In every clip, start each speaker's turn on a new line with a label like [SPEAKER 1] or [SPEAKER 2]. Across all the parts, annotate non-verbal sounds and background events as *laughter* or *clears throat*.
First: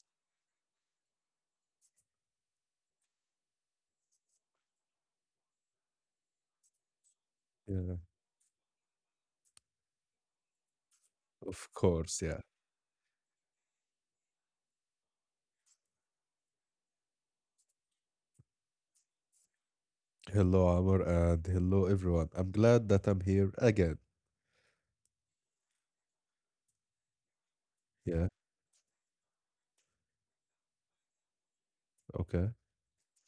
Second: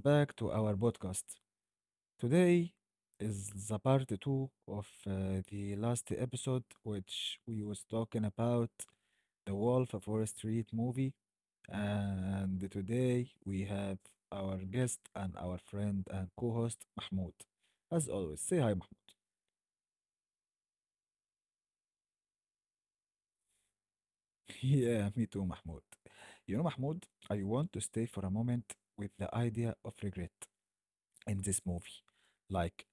[SPEAKER 1] back to our podcast. Today is the part two of the last episode, which we was
[SPEAKER 2] Yeah,
[SPEAKER 1] talking about the Wolf of Wall Street movie.
[SPEAKER 2] of course. Yeah.
[SPEAKER 1] And today we have our guest and our friend and co-host Mahmoud. As always, say hi, Mahmoud.
[SPEAKER 2] Hello, Amr, and hello, everyone. I'm glad that I'm here again.
[SPEAKER 1] *laughs* yeah, me too, Mahmoud. You know, Mahmoud, I want to
[SPEAKER 2] Yeah.
[SPEAKER 1] stay for a moment with the idea of regret in this movie.
[SPEAKER 2] Okay.
[SPEAKER 1] Like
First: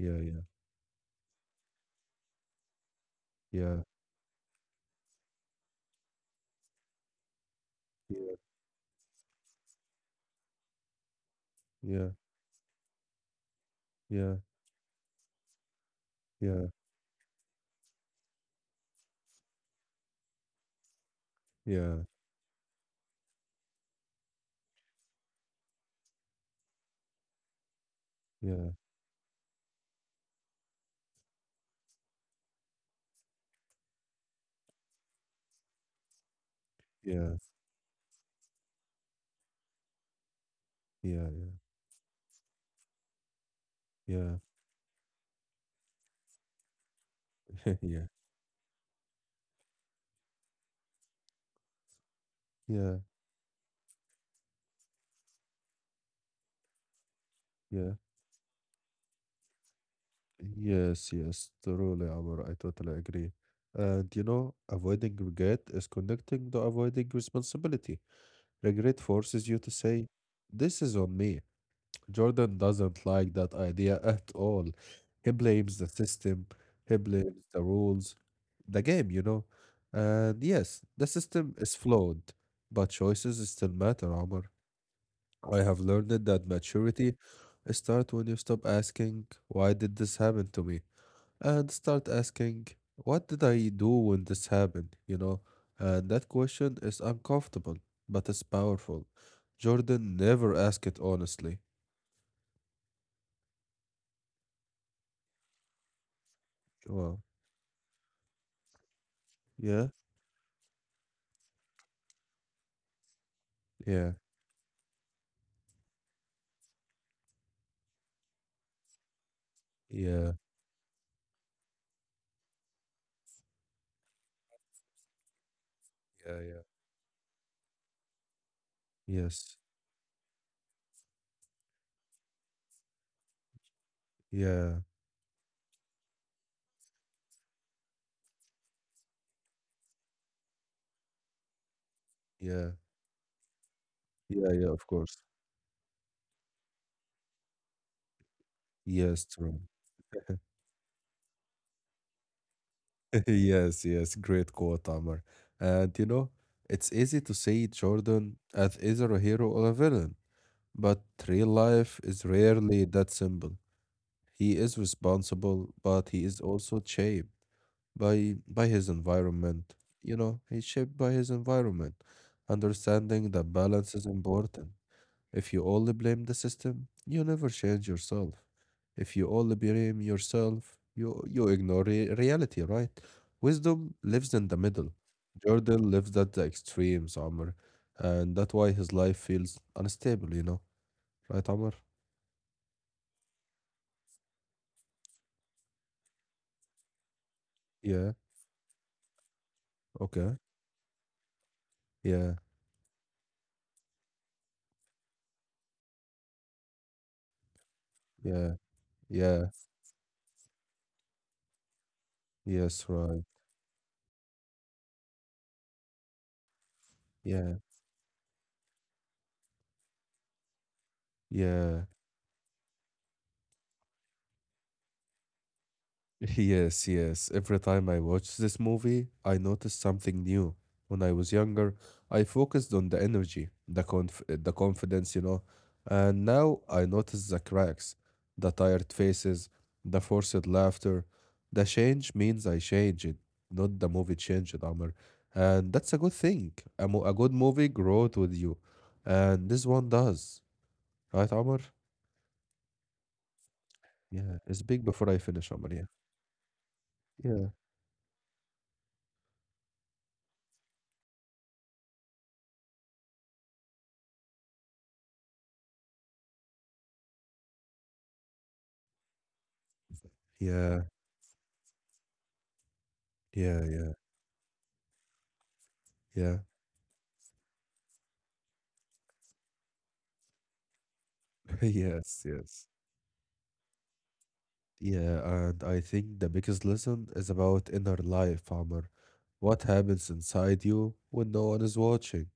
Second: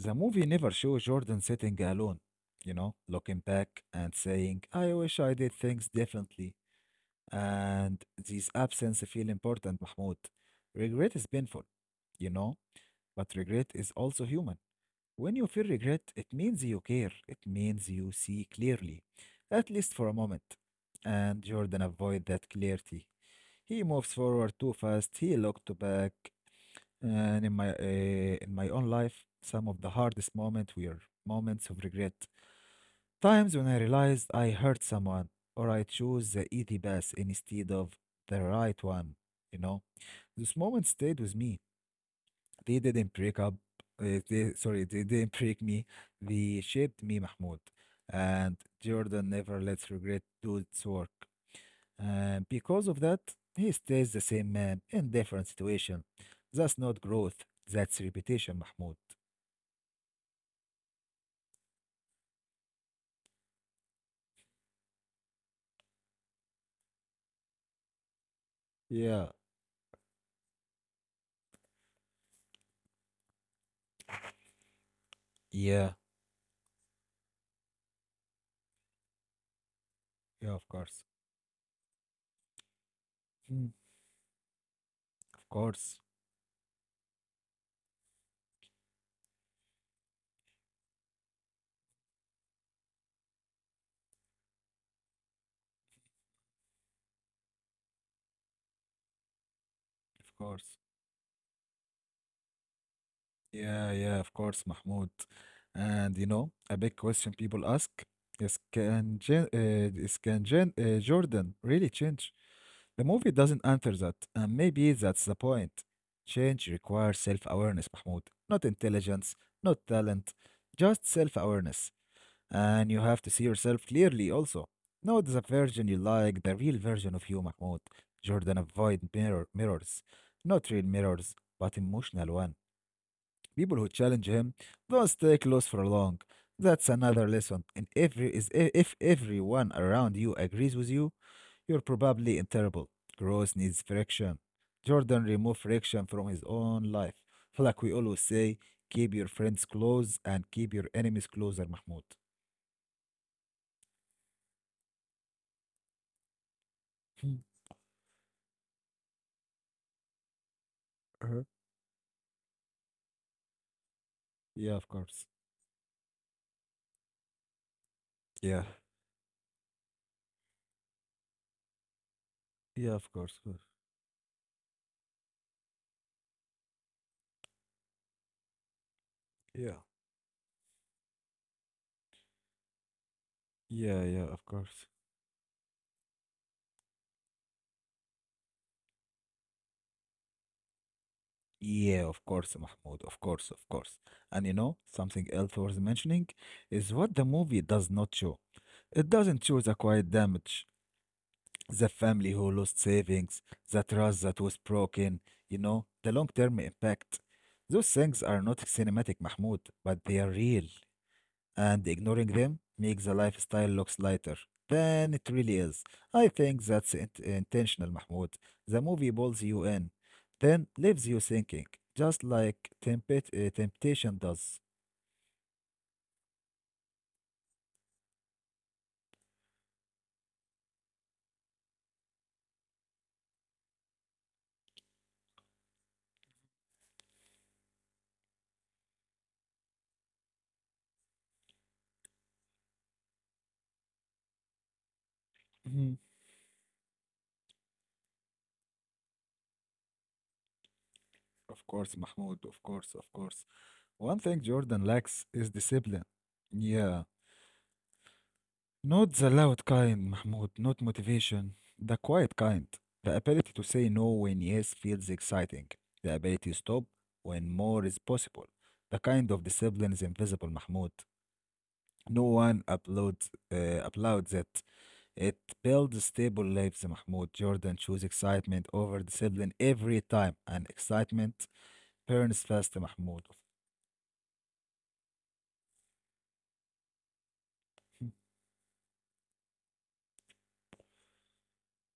[SPEAKER 1] The
[SPEAKER 2] Yeah.
[SPEAKER 1] movie never shows Jordan sitting alone, you know, looking
[SPEAKER 2] Yeah.
[SPEAKER 1] back and saying, I wish I did things differently. And these absence feel important, Mahmoud. Regret is painful,
[SPEAKER 2] Yeah.
[SPEAKER 1] you know, but regret is
[SPEAKER 2] Yeah.
[SPEAKER 1] also human. When you feel regret, it
[SPEAKER 2] Yeah.
[SPEAKER 1] means you care, it means you see clearly, at least for a moment. And
[SPEAKER 2] Yeah.
[SPEAKER 1] Jordan avoid that clarity. He moves forward too fast, he looked back, and in my
[SPEAKER 2] Yeah.
[SPEAKER 1] uh, in my own life, some of the hardest moments were moments of regret. Times when I realized I hurt someone or I chose the easy
[SPEAKER 2] Yeah.
[SPEAKER 1] path instead of the right one. You know, those
[SPEAKER 2] Yeah.
[SPEAKER 1] moments stayed with me. They didn't break up.
[SPEAKER 2] Yeah. Yeah.
[SPEAKER 1] They, sorry, they didn't break me. They shaped me,
[SPEAKER 2] *laughs*
[SPEAKER 1] Mahmoud.
[SPEAKER 2] Yeah.
[SPEAKER 1] And Jordan never lets regret do its work. And
[SPEAKER 2] Yeah.
[SPEAKER 1] because of that, he stays the same man in different situation. That's not growth,
[SPEAKER 2] Yeah.
[SPEAKER 1] that's repetition, Mahmoud.
[SPEAKER 2] Yes. Yes. Truly, Amr. I totally agree. And avoiding regret is connecting to avoiding responsibility. Regret forces you
[SPEAKER 1] Yeah,
[SPEAKER 2] to say, "This is on me." Jordan doesn't like that idea at all. He blames the
[SPEAKER 1] yeah,
[SPEAKER 2] system, he blames the rules, the game. You know. And yes,
[SPEAKER 1] yeah,
[SPEAKER 2] the
[SPEAKER 1] of course.
[SPEAKER 2] system is flawed, but choices still matter,
[SPEAKER 1] Mm,
[SPEAKER 2] Omar. I have
[SPEAKER 1] of
[SPEAKER 2] learned
[SPEAKER 1] course,
[SPEAKER 2] that maturity starts when you stop asking, why did this happen to me? And start asking, what did I do when this happened? And that question is uncomfortable, but it's powerful. Jordan never
[SPEAKER 1] of
[SPEAKER 2] asked it
[SPEAKER 1] course.
[SPEAKER 2] honestly.
[SPEAKER 1] Yeah, yeah, of course, Mahmoud. And you know, a
[SPEAKER 2] Wow.
[SPEAKER 1] big question people ask
[SPEAKER 2] Yeah.
[SPEAKER 1] Is can Jan, Jordan really change? The movie doesn't
[SPEAKER 2] Yeah,
[SPEAKER 1] answer that, and maybe that's the point. Change requires self-awareness, Mahmoud. Not intelligence, not
[SPEAKER 2] yeah,
[SPEAKER 1] talent, just self-awareness. And you have to see yourself clearly also. Not the version
[SPEAKER 2] yeah,
[SPEAKER 1] you
[SPEAKER 2] yeah.
[SPEAKER 1] like, the real version of you, Mahmoud. Jordan avoid
[SPEAKER 2] Yes,
[SPEAKER 1] mirrors. Not real mirrors, but emotional one. People who challenge
[SPEAKER 2] yeah,
[SPEAKER 1] him don't stay close for long. That's another lesson. And if everyone around you agrees with you, you're
[SPEAKER 2] yeah,
[SPEAKER 1] probably in terrible. Growth needs
[SPEAKER 2] yeah, yeah,
[SPEAKER 1] friction.
[SPEAKER 2] of course.
[SPEAKER 1] Jordan removed friction from his own life. Like we always say,
[SPEAKER 2] Yes,
[SPEAKER 1] keep
[SPEAKER 2] true.
[SPEAKER 1] your friends close and keep your enemies closer, Mahmoud.
[SPEAKER 2] *laughs* Yes, yes, great quote, Amr. And it's easy to see
[SPEAKER 1] Hmm.
[SPEAKER 2] Jordan as either a hero or a villain, but real
[SPEAKER 1] Uh-huh.
[SPEAKER 2] life is rarely that simple. He is
[SPEAKER 1] Yeah, of course.
[SPEAKER 2] responsible, but he is also shaped by his
[SPEAKER 1] Yeah.
[SPEAKER 2] environment. He's shaped by his environment. Understanding
[SPEAKER 1] Yeah,
[SPEAKER 2] that
[SPEAKER 1] of course. Of
[SPEAKER 2] balance
[SPEAKER 1] course.
[SPEAKER 2] is important. If you only blame the system, you never change yourself. If you only blame
[SPEAKER 1] Yeah.
[SPEAKER 2] yourself, you ignore reality, right? Wisdom lives
[SPEAKER 1] Yeah,
[SPEAKER 2] in the
[SPEAKER 1] yeah, of
[SPEAKER 2] middle.
[SPEAKER 1] course.
[SPEAKER 2] Jordan lives at the extremes, Amr. And that's why his life feels unstable, you know? Right, Amr?
[SPEAKER 1] Yeah, of course, Mahmoud. Of course, of course. And you know, something else worth mentioning is what the movie
[SPEAKER 2] Yeah,
[SPEAKER 1] does not show. It doesn't show the
[SPEAKER 2] okay.
[SPEAKER 1] quiet damage, the
[SPEAKER 2] Yeah,
[SPEAKER 1] family who lost savings, the trust that was broken, you know, the long-term impact. Those
[SPEAKER 2] yeah,
[SPEAKER 1] things are not
[SPEAKER 2] yeah,
[SPEAKER 1] cinematic, Mahmoud, but they are real and ignoring
[SPEAKER 2] yes,
[SPEAKER 1] them
[SPEAKER 2] right.
[SPEAKER 1] makes the lifestyle looks lighter than it really is. I think that's
[SPEAKER 2] Yeah,
[SPEAKER 1] intentional, Mahmoud. The movie pulls you in, then leaves you
[SPEAKER 2] yeah.
[SPEAKER 1] thinking, just like temptation does.
[SPEAKER 2] Yes, yes. Every time I watch this movie, I notice something new. When I was younger, I focused on the energy, the conf the confidence, you know. And now I notice the cracks, the tired faces, the forced laughter. The change means I changed, not the movie changed, Amr. And that's a good
[SPEAKER 1] Mhm.
[SPEAKER 2] thing. A good movie grows with you. And this one does. Right, Amr?
[SPEAKER 1] Of course, Mahmoud, of course, of course.
[SPEAKER 2] Yeah.
[SPEAKER 1] One thing
[SPEAKER 2] Speak before I
[SPEAKER 1] Jordan
[SPEAKER 2] finish,
[SPEAKER 1] lacks
[SPEAKER 2] Amr. Yeah.
[SPEAKER 1] is discipline. Yeah.
[SPEAKER 2] Yeah.
[SPEAKER 1] Not the loud kind, Mahmoud, not motivation. The quiet kind. The ability to say no when yes feels exciting. The ability to stop when more is possible. The kind of discipline is
[SPEAKER 2] Yeah.
[SPEAKER 1] invisible, Mahmoud. No one
[SPEAKER 2] Yeah. Yeah.
[SPEAKER 1] applauds it. It
[SPEAKER 2] Yeah.
[SPEAKER 1] builds stable lives, Mahmoud. Jordan chose excitement over discipline every time, and excitement
[SPEAKER 2] Yes, yes.
[SPEAKER 1] burns fast, Mahmoud.
[SPEAKER 2] Yeah, and I think the biggest lesson is about inner life, Amr. What happens inside you when no one is watching?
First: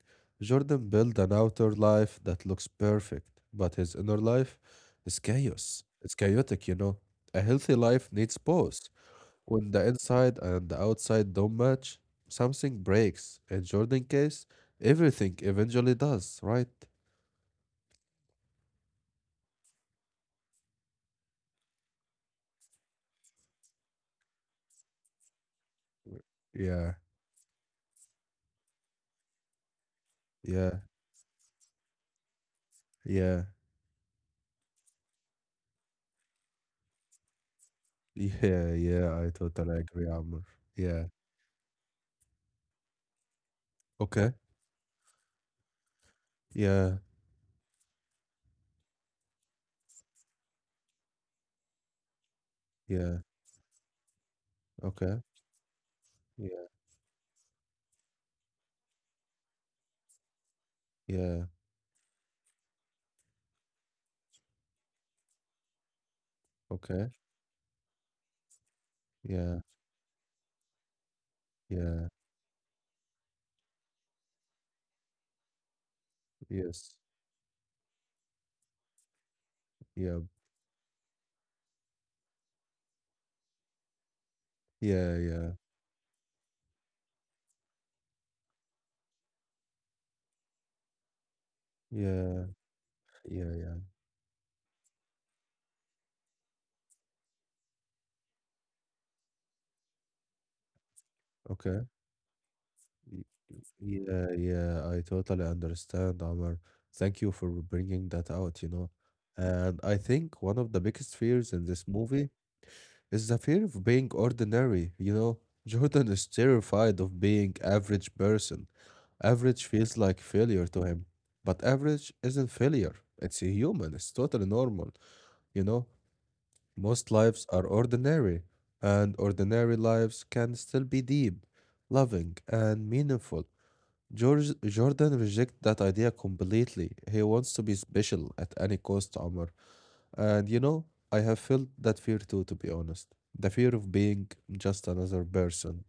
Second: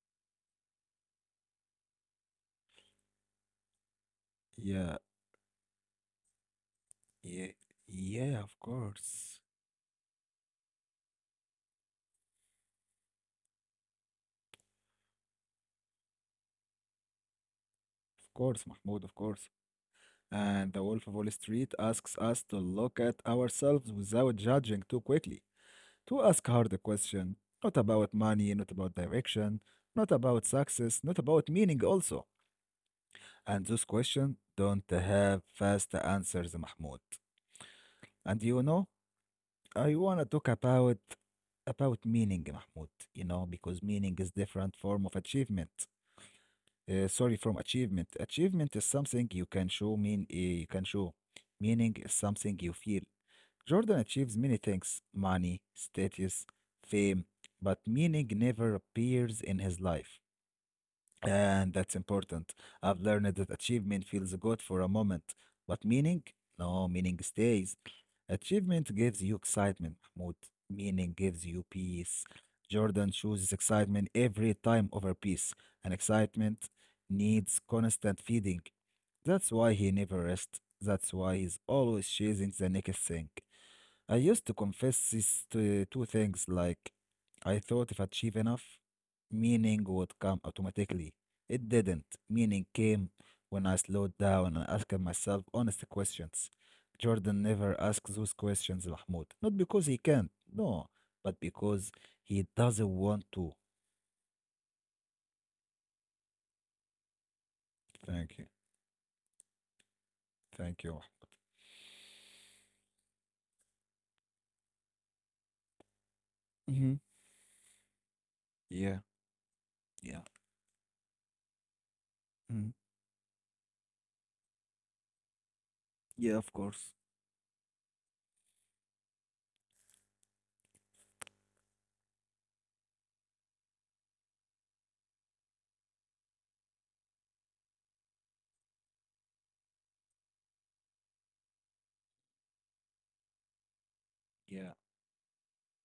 [SPEAKER 2] Jordan built an outer life that looks perfect, but his inner life
[SPEAKER 1] Yeah,
[SPEAKER 2] is chaos. It's chaotic, you know. A
[SPEAKER 1] yeah,
[SPEAKER 2] healthy life needs
[SPEAKER 1] yeah, of
[SPEAKER 2] pause.
[SPEAKER 1] course.
[SPEAKER 2] When the inside and the outside don't match, something breaks. In Jordan's case, everything eventually does, right?
[SPEAKER 1] Of course, Mahmoud, of course. And The Wolf of Wall Street asks us to look at ourselves without judging too quickly, to ask hard
[SPEAKER 2] Yeah,
[SPEAKER 1] question, not about money, not about direction, not about
[SPEAKER 2] yeah,
[SPEAKER 1] success, not about meaning also.
[SPEAKER 2] yeah.
[SPEAKER 1] And those questions don't have fast answers, Mahmoud. And you
[SPEAKER 2] Yeah,
[SPEAKER 1] know,
[SPEAKER 2] yeah, I totally
[SPEAKER 1] I
[SPEAKER 2] agree,
[SPEAKER 1] wanna
[SPEAKER 2] Amr.
[SPEAKER 1] talk
[SPEAKER 2] Yeah.
[SPEAKER 1] about meaning, Mahmoud, you know, because meaning
[SPEAKER 2] Okay.
[SPEAKER 1] is different form of achievement.
[SPEAKER 2] Yeah,
[SPEAKER 1] Sorry, from achievement. Achievement is something you can show mean you can show. Meaning is something you feel.
[SPEAKER 2] yeah.
[SPEAKER 1] Jordan achieves many things
[SPEAKER 2] Okay.
[SPEAKER 1] money, status,
[SPEAKER 2] Yeah,
[SPEAKER 1] fame, but meaning never appears in his life.
[SPEAKER 2] yeah.
[SPEAKER 1] And that's important. I've learned that achievement feels good for a moment, but meaning? No,
[SPEAKER 2] Okay.
[SPEAKER 1] meaning stays. Achievement gives you
[SPEAKER 2] Yeah,
[SPEAKER 1] excitement, Mahmoud. Meaning gives you
[SPEAKER 2] yeah.
[SPEAKER 1] peace. Jordan chooses excitement every time over peace, and excitement
[SPEAKER 2] Yes.
[SPEAKER 1] needs constant feeding. That's why he
[SPEAKER 2] Yeah.
[SPEAKER 1] never rests. That's why he's always chasing the next thing. I used to confess
[SPEAKER 2] Yeah,
[SPEAKER 1] these
[SPEAKER 2] yeah.
[SPEAKER 1] two, two things like I thought if I achieve enough, meaning would come automatically. It didn't.
[SPEAKER 2] Yeah,
[SPEAKER 1] Meaning came
[SPEAKER 2] yeah,
[SPEAKER 1] when
[SPEAKER 2] yeah.
[SPEAKER 1] I slowed down and asked myself honest questions. Jordan never asks those questions, Mahmoud. Not because he can't, no, but
[SPEAKER 2] Okay.
[SPEAKER 1] because he doesn't
[SPEAKER 2] Y-
[SPEAKER 1] want to.
[SPEAKER 2] Yeah, yeah. I totally understand, Amr. Thank you for bringing that
[SPEAKER 1] Thank you.
[SPEAKER 2] out, you know. And I think one of the
[SPEAKER 1] Thank you.
[SPEAKER 2] biggest fears in this movie, it's the fear of being ordinary, you know? Jordan is
[SPEAKER 1] Mm-hmm.
[SPEAKER 2] terrified of being average person.
[SPEAKER 1] Yeah,
[SPEAKER 2] Average feels like
[SPEAKER 1] yeah.
[SPEAKER 2] failure to him. But average isn't
[SPEAKER 1] Mm.
[SPEAKER 2] failure. It's a human. It's totally normal. You know,
[SPEAKER 1] Yeah, of course.
[SPEAKER 2] most lives are ordinary, and ordinary lives can still be deep, loving, and meaningful. George Jordan rejects that idea completely. He wants to be special at any cost, Omar. And I have felt that fear too, to be honest. The fear of being
[SPEAKER 1] Yeah.
[SPEAKER 2] just another person.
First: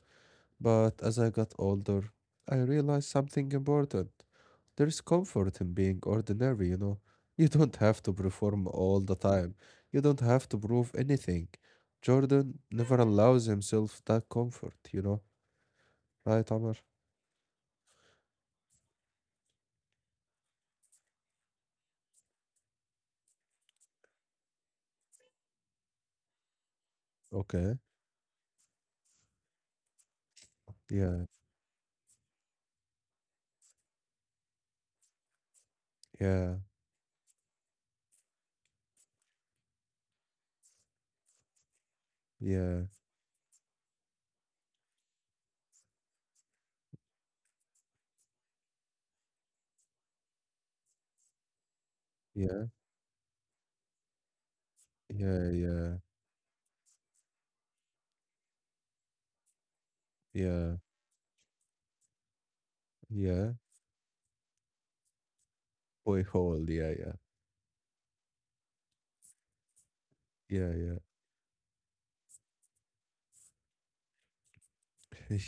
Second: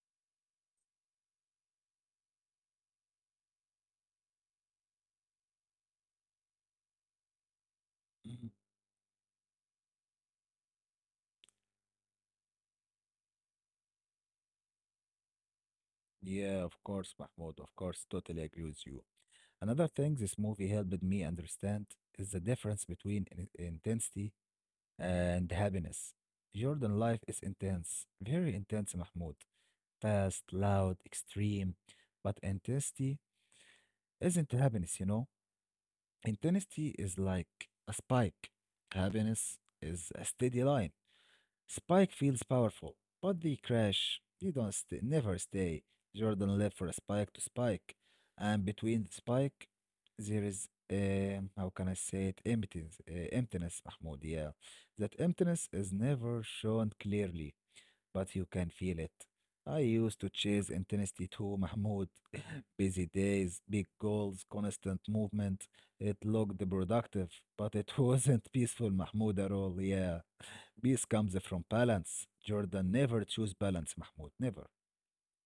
[SPEAKER 2] But as I got older, I realized something important. There is comfort in being ordinary, you know. You don't have to
[SPEAKER 1] Mhm.
[SPEAKER 2] perform all the time. You don't have to prove anything. Jordan never allows himself that comfort, you know. Right,
[SPEAKER 1] Yeah, of
[SPEAKER 2] Amr?
[SPEAKER 1] course, Mahmoud. Of course, totally agree with you. Another thing this movie helped me understand is the difference between intensity and happiness. Jordan
[SPEAKER 2] Okay.
[SPEAKER 1] life is intense, very intense, Mahmoud. Fast,
[SPEAKER 2] Yeah,
[SPEAKER 1] loud, extreme. But intensity isn't happiness, you know?
[SPEAKER 2] yeah,
[SPEAKER 1] Intensity is like a spike. Happiness is a steady line. Spike
[SPEAKER 2] yeah,
[SPEAKER 1] feels powerful, but they crash. They don't stay, never stay. Jordan left for Spike to Spike, and between Spike, there is how can I
[SPEAKER 2] yeah,
[SPEAKER 1] say it? Emptiness, emptiness, Mahmoud. Yeah,
[SPEAKER 2] yeah,
[SPEAKER 1] that
[SPEAKER 2] yeah,
[SPEAKER 1] emptiness is never shown clearly, but you can feel it. I used to
[SPEAKER 2] yeah,
[SPEAKER 1] chase intensity too, Mahmoud. *laughs* Busy
[SPEAKER 2] yeah.
[SPEAKER 1] days, big goals, constant movement. It
[SPEAKER 2] Boy, hold.
[SPEAKER 1] looked
[SPEAKER 2] Yeah, yeah,
[SPEAKER 1] productive, but it *laughs* wasn't peaceful, Mahmoud, at all. Yeah.
[SPEAKER 2] yeah, yeah.
[SPEAKER 1] Peace comes from balance. Jordan never chose balance, Mahmoud. Never. *laughs*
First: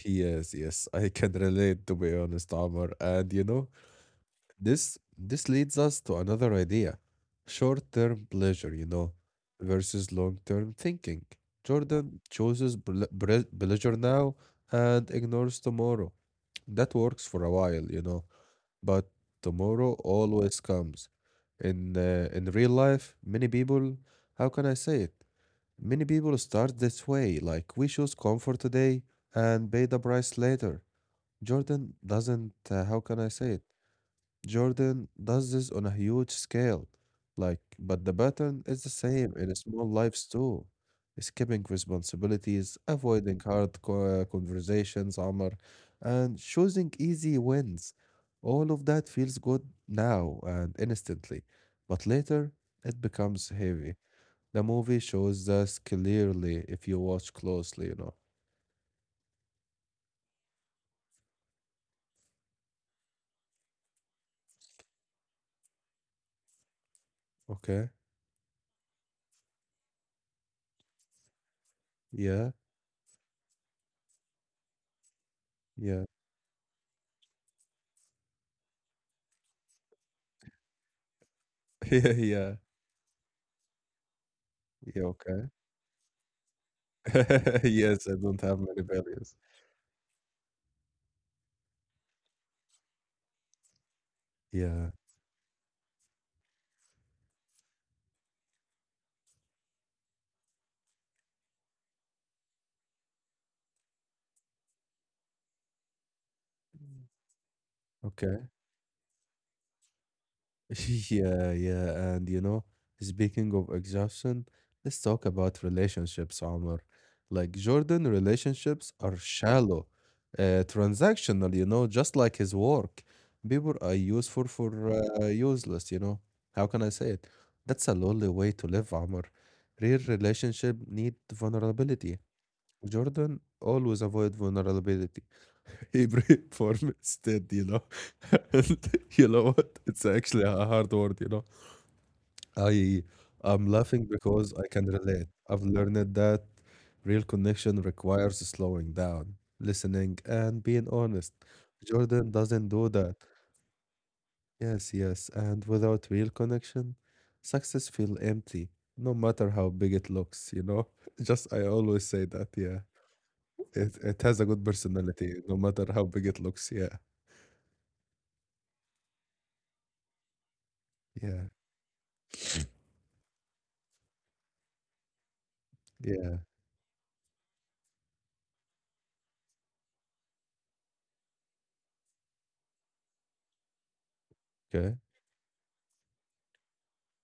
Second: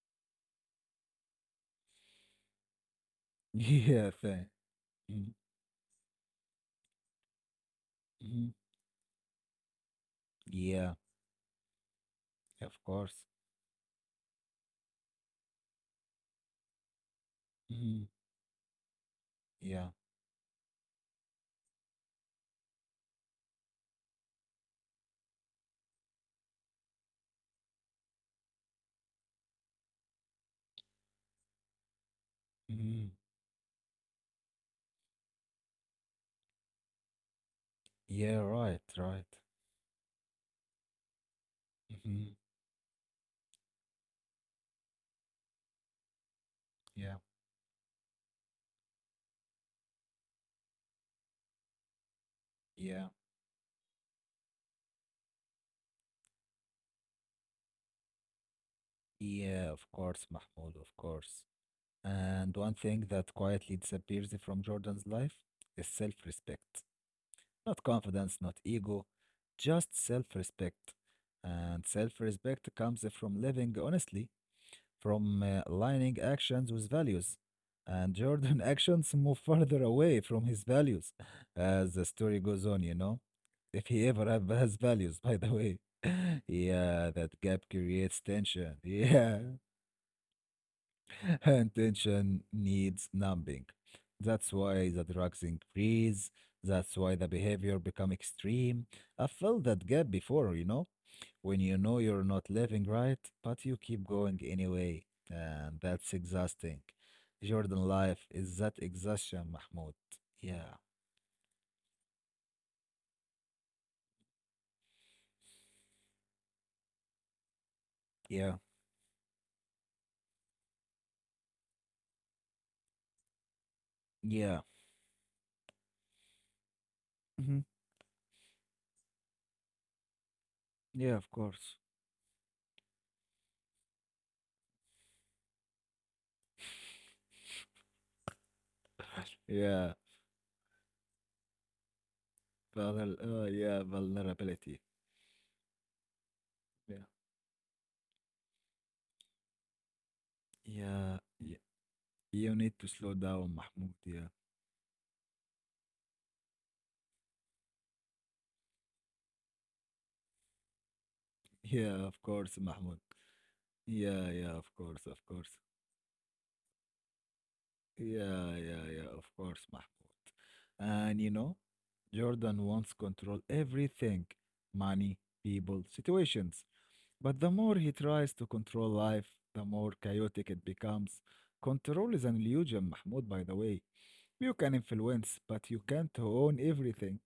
[SPEAKER 2] Yes, yes, I can relate to be honest, Omar. And
[SPEAKER 1] Yeah, fair.
[SPEAKER 2] this
[SPEAKER 1] Mm,
[SPEAKER 2] this leads us to another idea. Short-term
[SPEAKER 1] mm,
[SPEAKER 2] pleasure, versus long-term
[SPEAKER 1] *clears throat* yeah,
[SPEAKER 2] thinking. Jordan
[SPEAKER 1] of
[SPEAKER 2] chooses
[SPEAKER 1] course.
[SPEAKER 2] pleasure now and ignores tomorrow. That works for a while,
[SPEAKER 1] Mm,
[SPEAKER 2] but
[SPEAKER 1] yeah.
[SPEAKER 2] tomorrow always comes. In real life, many people, how can I say it? Many people start this way, like we choose comfort today and pay the price later. Jordan doesn't, how
[SPEAKER 1] Mm.
[SPEAKER 2] can I say it? Jordan does this on a huge scale. Like, but the
[SPEAKER 1] Yeah,
[SPEAKER 2] pattern
[SPEAKER 1] right,
[SPEAKER 2] is the
[SPEAKER 1] right.
[SPEAKER 2] same in small lives too. Skipping
[SPEAKER 1] Mhm.
[SPEAKER 2] responsibilities, avoiding hard conversations, Omar, and choosing
[SPEAKER 1] Yeah.
[SPEAKER 2] easy wins. All of that feels good now and instantly, but later it
[SPEAKER 1] Yeah,
[SPEAKER 2] becomes heavy. The movie shows this clearly if you watch closely, you know.
[SPEAKER 1] yeah, of course, Mahmoud, of course. And one thing that quietly disappears from Jordan's life is self-respect. Not
[SPEAKER 2] Okay?
[SPEAKER 1] confidence, not ego, just self-respect. And
[SPEAKER 2] Yeah,
[SPEAKER 1] self-respect comes from living honestly, from
[SPEAKER 2] yeah,
[SPEAKER 1] aligning actions with values. And Jordan *laughs* actions move further away from his values
[SPEAKER 2] *laughs*
[SPEAKER 1] as the
[SPEAKER 2] yeah,
[SPEAKER 1] story
[SPEAKER 2] yeah.
[SPEAKER 1] goes on, you know? If he ever have, has
[SPEAKER 2] Yeah,
[SPEAKER 1] values, by
[SPEAKER 2] okay.
[SPEAKER 1] the way. *laughs* Yeah, that gap
[SPEAKER 2] *laughs* Yes, I
[SPEAKER 1] creates
[SPEAKER 2] don't have
[SPEAKER 1] tension.
[SPEAKER 2] many values.
[SPEAKER 1] Yeah, *laughs* and tension needs numbing. That's why
[SPEAKER 2] Yeah.
[SPEAKER 1] the drugs increase. That's why the behavior become extreme. I felt that gap before, you know? When you know you're not living right, but you keep going anyway. And that's exhausting. Jordan life
[SPEAKER 2] Okay.
[SPEAKER 1] is that exhaustion, Mahmoud. Yeah,
[SPEAKER 2] *laughs* Yeah, yeah. And speaking of exhaustion, let's talk about relationships, Omar. Like Jordan,
[SPEAKER 1] yeah,
[SPEAKER 2] relationships are shallow, transactional, just like his work. People are useful
[SPEAKER 1] yeah,
[SPEAKER 2] for useless, you know. How can I say it?
[SPEAKER 1] hmm.
[SPEAKER 2] That's a lonely way to live, Omar. Real relationship
[SPEAKER 1] Yeah,
[SPEAKER 2] need
[SPEAKER 1] of course.
[SPEAKER 2] vulnerability. Jordan always avoid vulnerability. Hebrew *laughs* form instead, you know. *laughs* And you know what?
[SPEAKER 1] Yeah.
[SPEAKER 2] It's actually a hard word, you know. I I'm
[SPEAKER 1] Yeah,
[SPEAKER 2] laughing because I
[SPEAKER 1] vulnerability.
[SPEAKER 2] can relate. I've learned that
[SPEAKER 1] Yeah,
[SPEAKER 2] real connection requires slowing down, listening, and being
[SPEAKER 1] yeah,
[SPEAKER 2] honest.
[SPEAKER 1] yeah.
[SPEAKER 2] Jordan
[SPEAKER 1] You
[SPEAKER 2] doesn't
[SPEAKER 1] need to
[SPEAKER 2] do
[SPEAKER 1] slow
[SPEAKER 2] that.
[SPEAKER 1] down, Mahmoud. Yeah,
[SPEAKER 2] Yes, yes. And without real connection, success feel empty, no matter how big it looks, you know. *laughs* Just I
[SPEAKER 1] yeah,
[SPEAKER 2] always
[SPEAKER 1] of
[SPEAKER 2] say that,
[SPEAKER 1] course,
[SPEAKER 2] yeah.
[SPEAKER 1] Mahmoud.
[SPEAKER 2] It
[SPEAKER 1] Yeah,
[SPEAKER 2] has a
[SPEAKER 1] yeah,
[SPEAKER 2] good
[SPEAKER 1] of course, of
[SPEAKER 2] personality,
[SPEAKER 1] course.
[SPEAKER 2] no matter how big it looks, yeah.
[SPEAKER 1] Yeah, yeah, yeah, of course, Mahmoud. And you
[SPEAKER 2] Yeah.
[SPEAKER 1] know, Jordan wants control everything, money, people,
[SPEAKER 2] Yeah.
[SPEAKER 1] situations. But the more he tries to control life, the more chaotic it becomes. Control is an illusion, Mahmoud, by the way. You can
[SPEAKER 2] Okay.
[SPEAKER 1] influence, but you can't own everything.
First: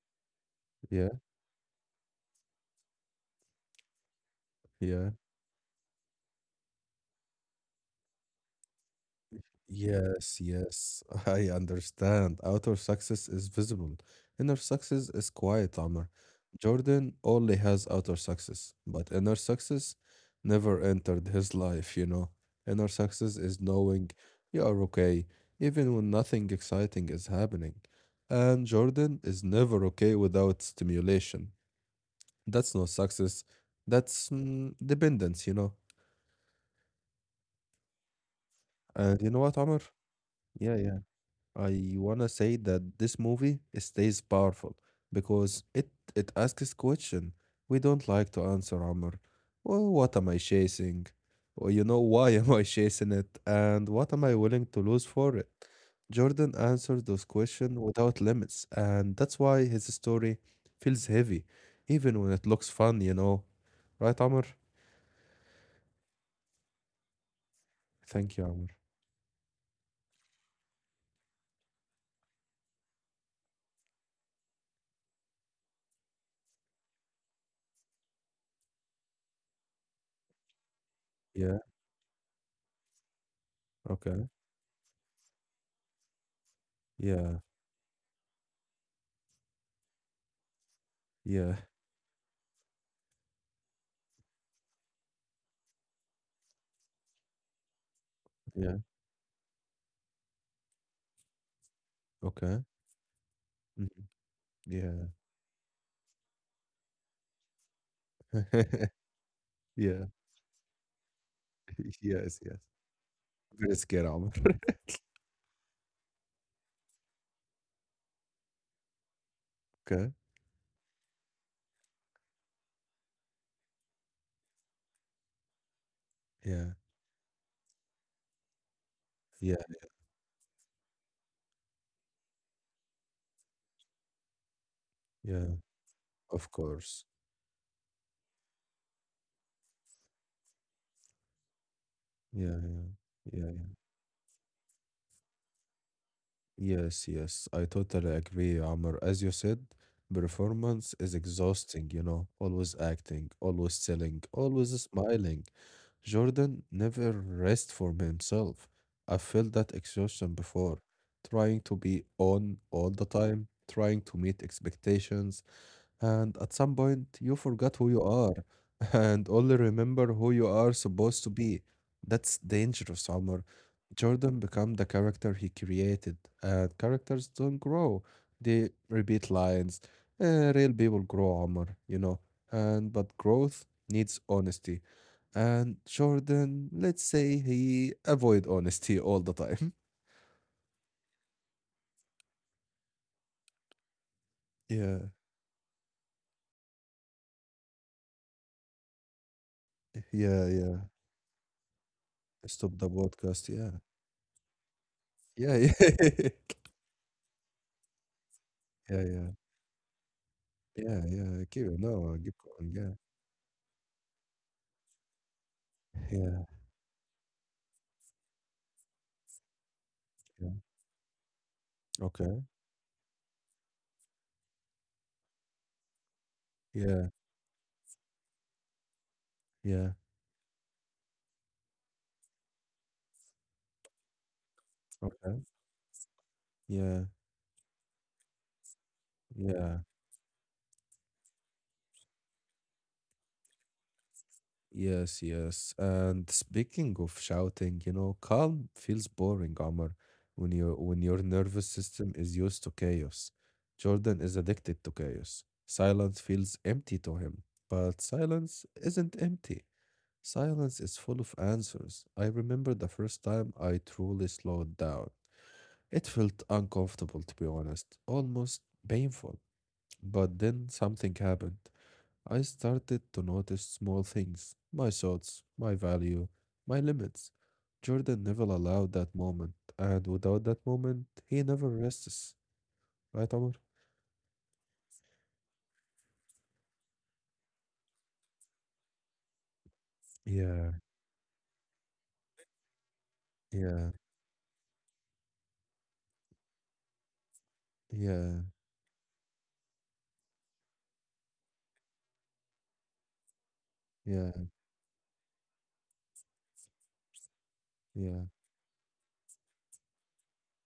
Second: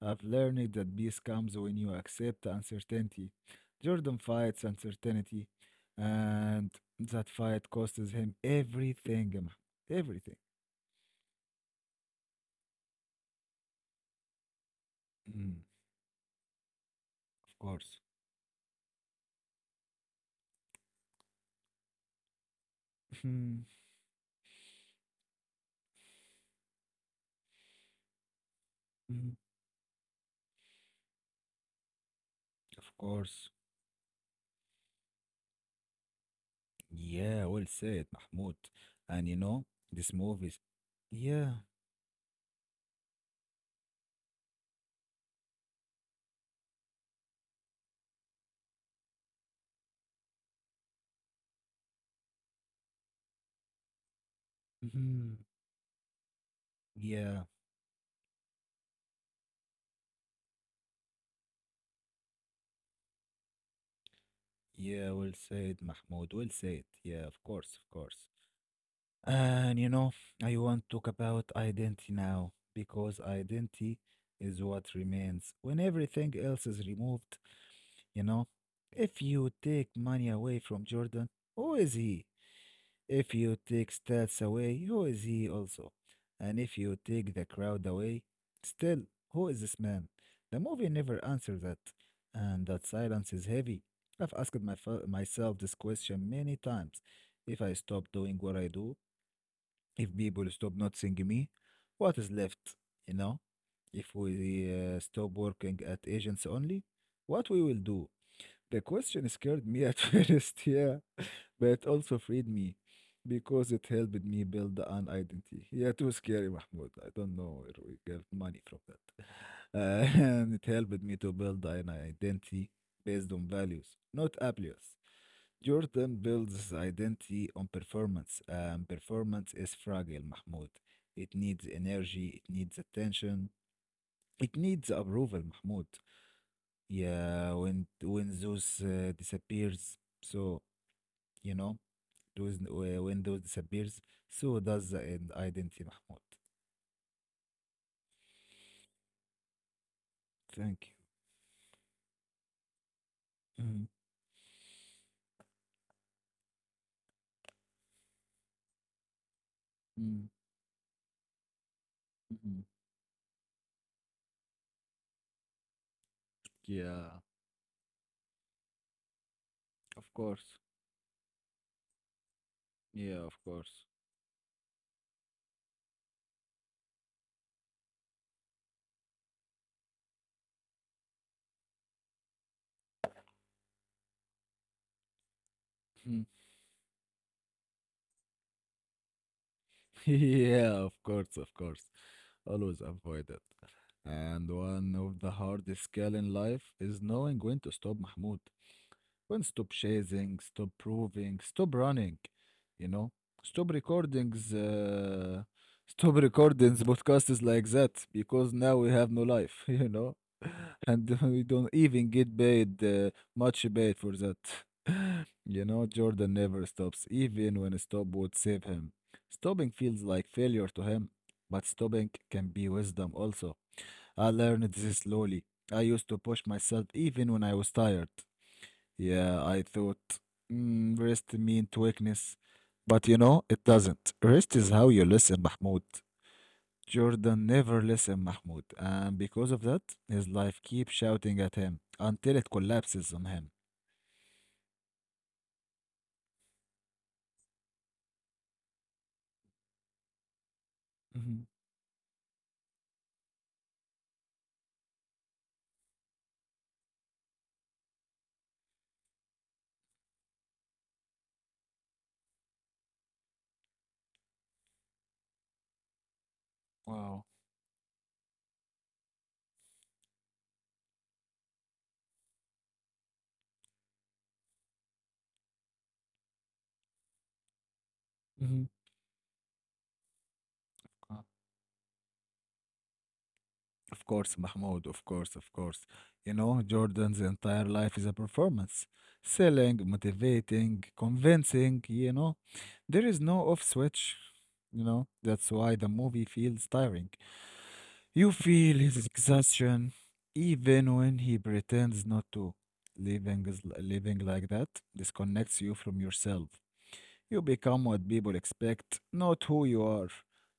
[SPEAKER 1] I've learned that
[SPEAKER 2] Yeah.
[SPEAKER 1] peace comes when you accept uncertainty. Jordan fights
[SPEAKER 2] Yeah.
[SPEAKER 1] uncertainty, and that fight costs him everything, Mahmoud, everything.
[SPEAKER 2] Yes. Yes. *laughs* I understand. Outer success is visible. Inner success is
[SPEAKER 1] Mm,
[SPEAKER 2] quiet, Amr. Jordan only
[SPEAKER 1] of
[SPEAKER 2] has
[SPEAKER 1] course.
[SPEAKER 2] outer success, but inner success never entered his life, you know. Inner success is
[SPEAKER 1] Mhm.
[SPEAKER 2] knowing you are okay, even when nothing exciting is happening. And Jordan
[SPEAKER 1] Mhm.
[SPEAKER 2] is never okay without stimulation. That's not
[SPEAKER 1] Of
[SPEAKER 2] success.
[SPEAKER 1] course.
[SPEAKER 2] That's dependence, you know.
[SPEAKER 1] Yeah, well said, Mahmoud.
[SPEAKER 2] And
[SPEAKER 1] And
[SPEAKER 2] you
[SPEAKER 1] you
[SPEAKER 2] know what,
[SPEAKER 1] know,
[SPEAKER 2] Amr?
[SPEAKER 1] this movies.
[SPEAKER 2] Yeah, yeah.
[SPEAKER 1] Yeah.
[SPEAKER 2] I wanna say that this movie stays powerful because it asks question we don't like to answer, Amr. Oh, what am I chasing? Or why am I chasing it? And what am I willing to lose for
[SPEAKER 1] Mhm.
[SPEAKER 2] it? Jordan answered those
[SPEAKER 1] Yeah.
[SPEAKER 2] questions without limits, and that's why his story feels heavy, even when it looks fun, you know. Right, Amr?
[SPEAKER 1] Yeah, well said, Mahmoud. Well said. Yeah, of course, of course.
[SPEAKER 2] Thank you, Amr.
[SPEAKER 1] And you know, I want to talk about identity now because identity is what remains when everything else is removed. You know, if you take money away from Jordan,
[SPEAKER 2] Yeah,
[SPEAKER 1] who is he? If you take
[SPEAKER 2] okay.
[SPEAKER 1] stats away, who is he also? And if you take
[SPEAKER 2] Yeah,
[SPEAKER 1] the crowd away, still, who is this man? The movie never
[SPEAKER 2] yeah,
[SPEAKER 1] answers that, and that silence is heavy. I've asked myself this question many times. If I stop doing what I
[SPEAKER 2] yeah,
[SPEAKER 1] do, if people stop noticing me, what is
[SPEAKER 2] okay.
[SPEAKER 1] left? You know,
[SPEAKER 2] Mhm.
[SPEAKER 1] if we
[SPEAKER 2] Yeah.
[SPEAKER 1] stop working at agents only, what we will do?
[SPEAKER 2] *laughs*
[SPEAKER 1] The question scared me
[SPEAKER 2] yeah.
[SPEAKER 1] at *laughs* first, yeah, but
[SPEAKER 2] *laughs*
[SPEAKER 1] it also
[SPEAKER 2] Yes, yes.
[SPEAKER 1] freed me
[SPEAKER 2] Very
[SPEAKER 1] because
[SPEAKER 2] scary,
[SPEAKER 1] it
[SPEAKER 2] Omar.
[SPEAKER 1] helped me
[SPEAKER 2] *laughs*
[SPEAKER 1] build an identity. Yeah, too scary, Mahmoud. I don't know where we get money from that. *laughs*
[SPEAKER 2] Okay.
[SPEAKER 1] And it helped me to build an identity based on values, not appeals. Jordan
[SPEAKER 2] Yeah,
[SPEAKER 1] builds his identity on performance, and
[SPEAKER 2] yeah,
[SPEAKER 1] performance is fragile, Mahmoud. It needs energy, it needs attention, it needs approval,
[SPEAKER 2] yeah.
[SPEAKER 1] Mahmoud.
[SPEAKER 2] Of course.
[SPEAKER 1] Yeah, when Zeus disappears, so you know
[SPEAKER 2] Yeah,
[SPEAKER 1] those when
[SPEAKER 2] yeah,
[SPEAKER 1] those
[SPEAKER 2] yeah, yeah.
[SPEAKER 1] disappears, so does the identity, Mahmoud.
[SPEAKER 2] Yes, yes. I totally agree, Amr. As you said, performance
[SPEAKER 1] Thank
[SPEAKER 2] is exhausting, always acting,
[SPEAKER 1] you.
[SPEAKER 2] always
[SPEAKER 1] Mm,
[SPEAKER 2] selling, always smiling. Jordan never rests for himself. I felt that
[SPEAKER 1] mm,
[SPEAKER 2] exhaustion before, trying to be on
[SPEAKER 1] mm.
[SPEAKER 2] all the time, trying to meet expectations, and at some point
[SPEAKER 1] Yeah,
[SPEAKER 2] you forgot who you are *laughs* and only
[SPEAKER 1] of
[SPEAKER 2] remember who you
[SPEAKER 1] course.
[SPEAKER 2] are supposed to be. That's dangerous,
[SPEAKER 1] Yeah, of
[SPEAKER 2] Omar.
[SPEAKER 1] course.
[SPEAKER 2] Jordan became the character he created, and characters don't grow. They repeat lines. Real people grow, Omar, you know. And but growth needs honesty. And
[SPEAKER 1] Mm.
[SPEAKER 2] Jordan, let's say he avoid honesty all the time. *laughs*
[SPEAKER 1] *laughs* Yeah, of course, of course. Always avoid it. And one
[SPEAKER 2] Yeah,
[SPEAKER 1] of the hardest skill in life is knowing when to stop, Mahmoud. When stop chasing,
[SPEAKER 2] yeah,
[SPEAKER 1] stop
[SPEAKER 2] yeah.
[SPEAKER 1] proving, stop running,
[SPEAKER 2] Stop
[SPEAKER 1] you
[SPEAKER 2] the
[SPEAKER 1] know,
[SPEAKER 2] podcast.
[SPEAKER 1] stop
[SPEAKER 2] Yeah.
[SPEAKER 1] recordings, uh,
[SPEAKER 2] Yeah,
[SPEAKER 1] *laughs* stop
[SPEAKER 2] yeah.
[SPEAKER 1] recordings, podcasts like that, because now we
[SPEAKER 2] *laughs*
[SPEAKER 1] have no
[SPEAKER 2] Yeah,
[SPEAKER 1] life, *laughs* you know, *laughs*
[SPEAKER 2] yeah,
[SPEAKER 1] and *laughs*
[SPEAKER 2] yeah,
[SPEAKER 1] we
[SPEAKER 2] yeah. Keep
[SPEAKER 1] don't
[SPEAKER 2] it.
[SPEAKER 1] even
[SPEAKER 2] No, keep
[SPEAKER 1] get
[SPEAKER 2] going.
[SPEAKER 1] paid
[SPEAKER 2] Yeah,
[SPEAKER 1] much paid for that. *laughs* You know, Jordan
[SPEAKER 2] yeah,
[SPEAKER 1] never stops, even when a stop would save him. Stopping feels like
[SPEAKER 2] yeah.
[SPEAKER 1] failure to him, but stopping
[SPEAKER 2] Okay.
[SPEAKER 1] can be wisdom also. I learned this slowly. I used to push myself
[SPEAKER 2] Yeah,
[SPEAKER 1] even when I was tired. Yeah, I
[SPEAKER 2] yeah.
[SPEAKER 1] thought mm, rest meant weakness, but you know, it doesn't. Rest is how you
[SPEAKER 2] Okay.
[SPEAKER 1] listen, Mahmoud.
[SPEAKER 2] Yeah,
[SPEAKER 1] Jordan never listened, Mahmoud, and because of
[SPEAKER 2] yeah.
[SPEAKER 1] that, his life keeps shouting at him until it collapses on him.
[SPEAKER 2] Yes, yes. And speaking of shouting, calm feels boring, Omar, when your
[SPEAKER 1] Hmm.
[SPEAKER 2] nervous system is used to chaos. Jordan is addicted to chaos. Silence feels empty to him, but silence isn't empty. Silence is full of answers. I remember the first time I truly slowed down. It felt uncomfortable,
[SPEAKER 1] Wow.
[SPEAKER 2] to be honest, almost painful. But then something happened. I started to notice small things my thoughts, my value, my limits. Jordan never
[SPEAKER 1] Hmm.
[SPEAKER 2] allowed that moment, and without that moment,
[SPEAKER 1] Uh,
[SPEAKER 2] he never rests. Right, Omar?
[SPEAKER 1] Of course, Mahmoud, of course, of course. You know, Jordan's entire life is a performance. Selling,
[SPEAKER 2] Yeah,
[SPEAKER 1] motivating, convincing, you know. There is no off
[SPEAKER 2] yeah,
[SPEAKER 1] switch, That's why the movie feels tiring. You
[SPEAKER 2] yeah,
[SPEAKER 1] feel his exhaustion even when he pretends not to. Living, is, living
[SPEAKER 2] yeah,
[SPEAKER 1] like that disconnects you from yourself. You become what
[SPEAKER 2] yeah.
[SPEAKER 1] people expect, not who you are.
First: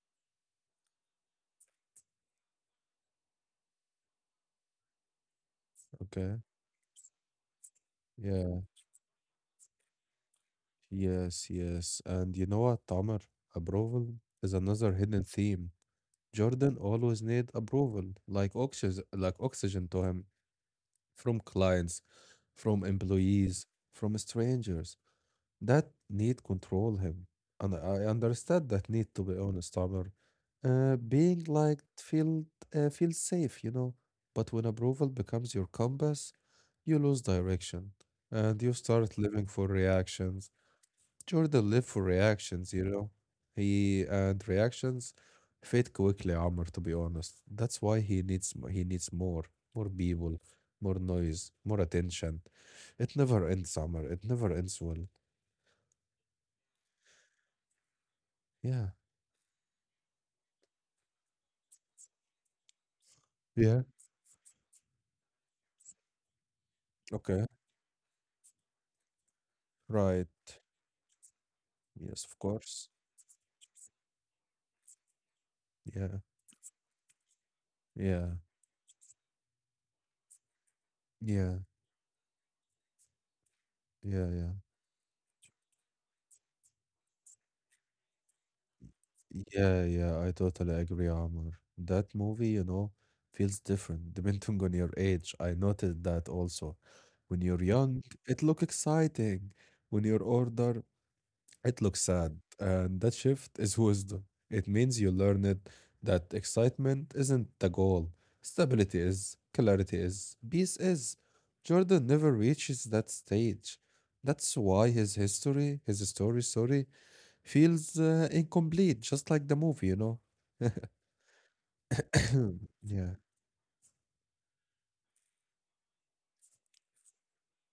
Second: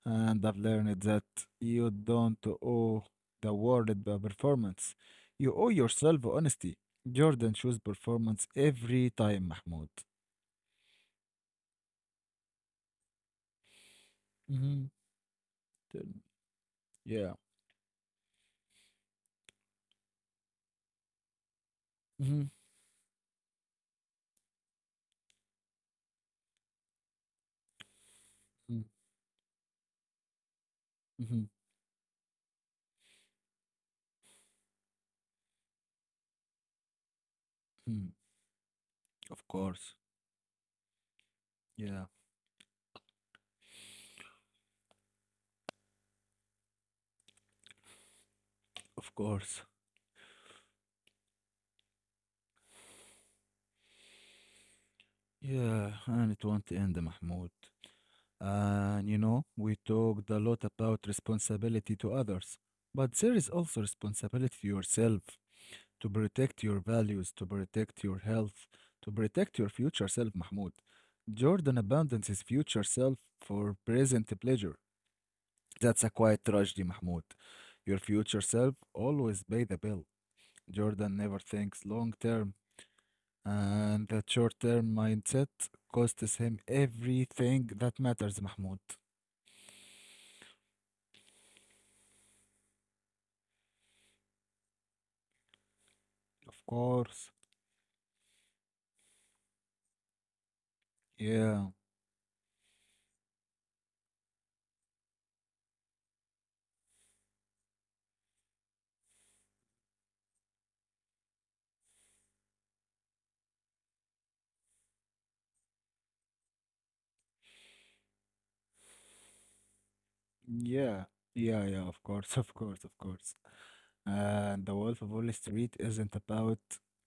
[SPEAKER 1] And I've learned that you don't owe the world a performance. You owe yourself
[SPEAKER 2] Okay,
[SPEAKER 1] honesty. Jordan shows performance
[SPEAKER 2] yeah,
[SPEAKER 1] every time, Mahmoud.
[SPEAKER 2] yes, yes. And you know what, Omar? Approval is
[SPEAKER 1] Mm-hmm.
[SPEAKER 2] another hidden theme. Jordan always
[SPEAKER 1] Yeah.
[SPEAKER 2] need approval, like oxygen to him, from clients,
[SPEAKER 1] Mm-hmm.
[SPEAKER 2] from employees, from strangers. That need control him. And I understand
[SPEAKER 1] Mm-hmm.
[SPEAKER 2] that need to be honest, Amr. Being liked feel safe, you know. But when approval becomes your compass, you lose direction
[SPEAKER 1] Mm-hmm.
[SPEAKER 2] and you start living
[SPEAKER 1] Of
[SPEAKER 2] for
[SPEAKER 1] course.
[SPEAKER 2] reactions. Jordan lived for
[SPEAKER 1] Yeah,
[SPEAKER 2] reactions, you know. He and reactions fade quickly, Amr, to be honest. That's why he needs
[SPEAKER 1] of
[SPEAKER 2] more,
[SPEAKER 1] course.
[SPEAKER 2] more people, more noise, more attention. It never ends, Amr. It never ends well.
[SPEAKER 1] Yeah, and it won't end, Mahmoud.
[SPEAKER 2] Yeah.
[SPEAKER 1] And we talked a lot about responsibility to others, but there is also
[SPEAKER 2] Yeah.
[SPEAKER 1] responsibility to yourself to protect your values,
[SPEAKER 2] Okay.
[SPEAKER 1] to protect your health, to protect your future
[SPEAKER 2] Right.
[SPEAKER 1] self, Mahmoud. Jordan
[SPEAKER 2] Yes,
[SPEAKER 1] abandons
[SPEAKER 2] of
[SPEAKER 1] his
[SPEAKER 2] course.
[SPEAKER 1] future self for present pleasure. That's
[SPEAKER 2] Yeah.
[SPEAKER 1] a quiet tragedy, Mahmoud. Your
[SPEAKER 2] Yeah.
[SPEAKER 1] future self always pay the bill. Jordan never
[SPEAKER 2] Yeah.
[SPEAKER 1] thinks long term. And
[SPEAKER 2] Yeah.
[SPEAKER 1] that
[SPEAKER 2] Yeah.
[SPEAKER 1] short-term mindset costs him everything that matters, Mahmoud.
[SPEAKER 2] Yeah. Yeah. I totally agree, Amr. That movie, feels different *laughs* depending on your age. I noted that also.
[SPEAKER 1] Of
[SPEAKER 2] When you're
[SPEAKER 1] course.
[SPEAKER 2] young, it look exciting. When you're older, it looks
[SPEAKER 1] Yeah.
[SPEAKER 2] sad, and that shift is wisdom. It means you learn it that excitement isn't the goal. Stability is, clarity is, peace is. Jordan never reaches that stage. That's why his story, sorry, feels incomplete, just like the movie, you know?
[SPEAKER 1] Yeah. Yeah, yeah, of
[SPEAKER 2] *coughs* *clears throat*
[SPEAKER 1] course, *laughs*
[SPEAKER 2] Yeah,
[SPEAKER 1] of course, of course. And The Wolf of Wall Street isn't about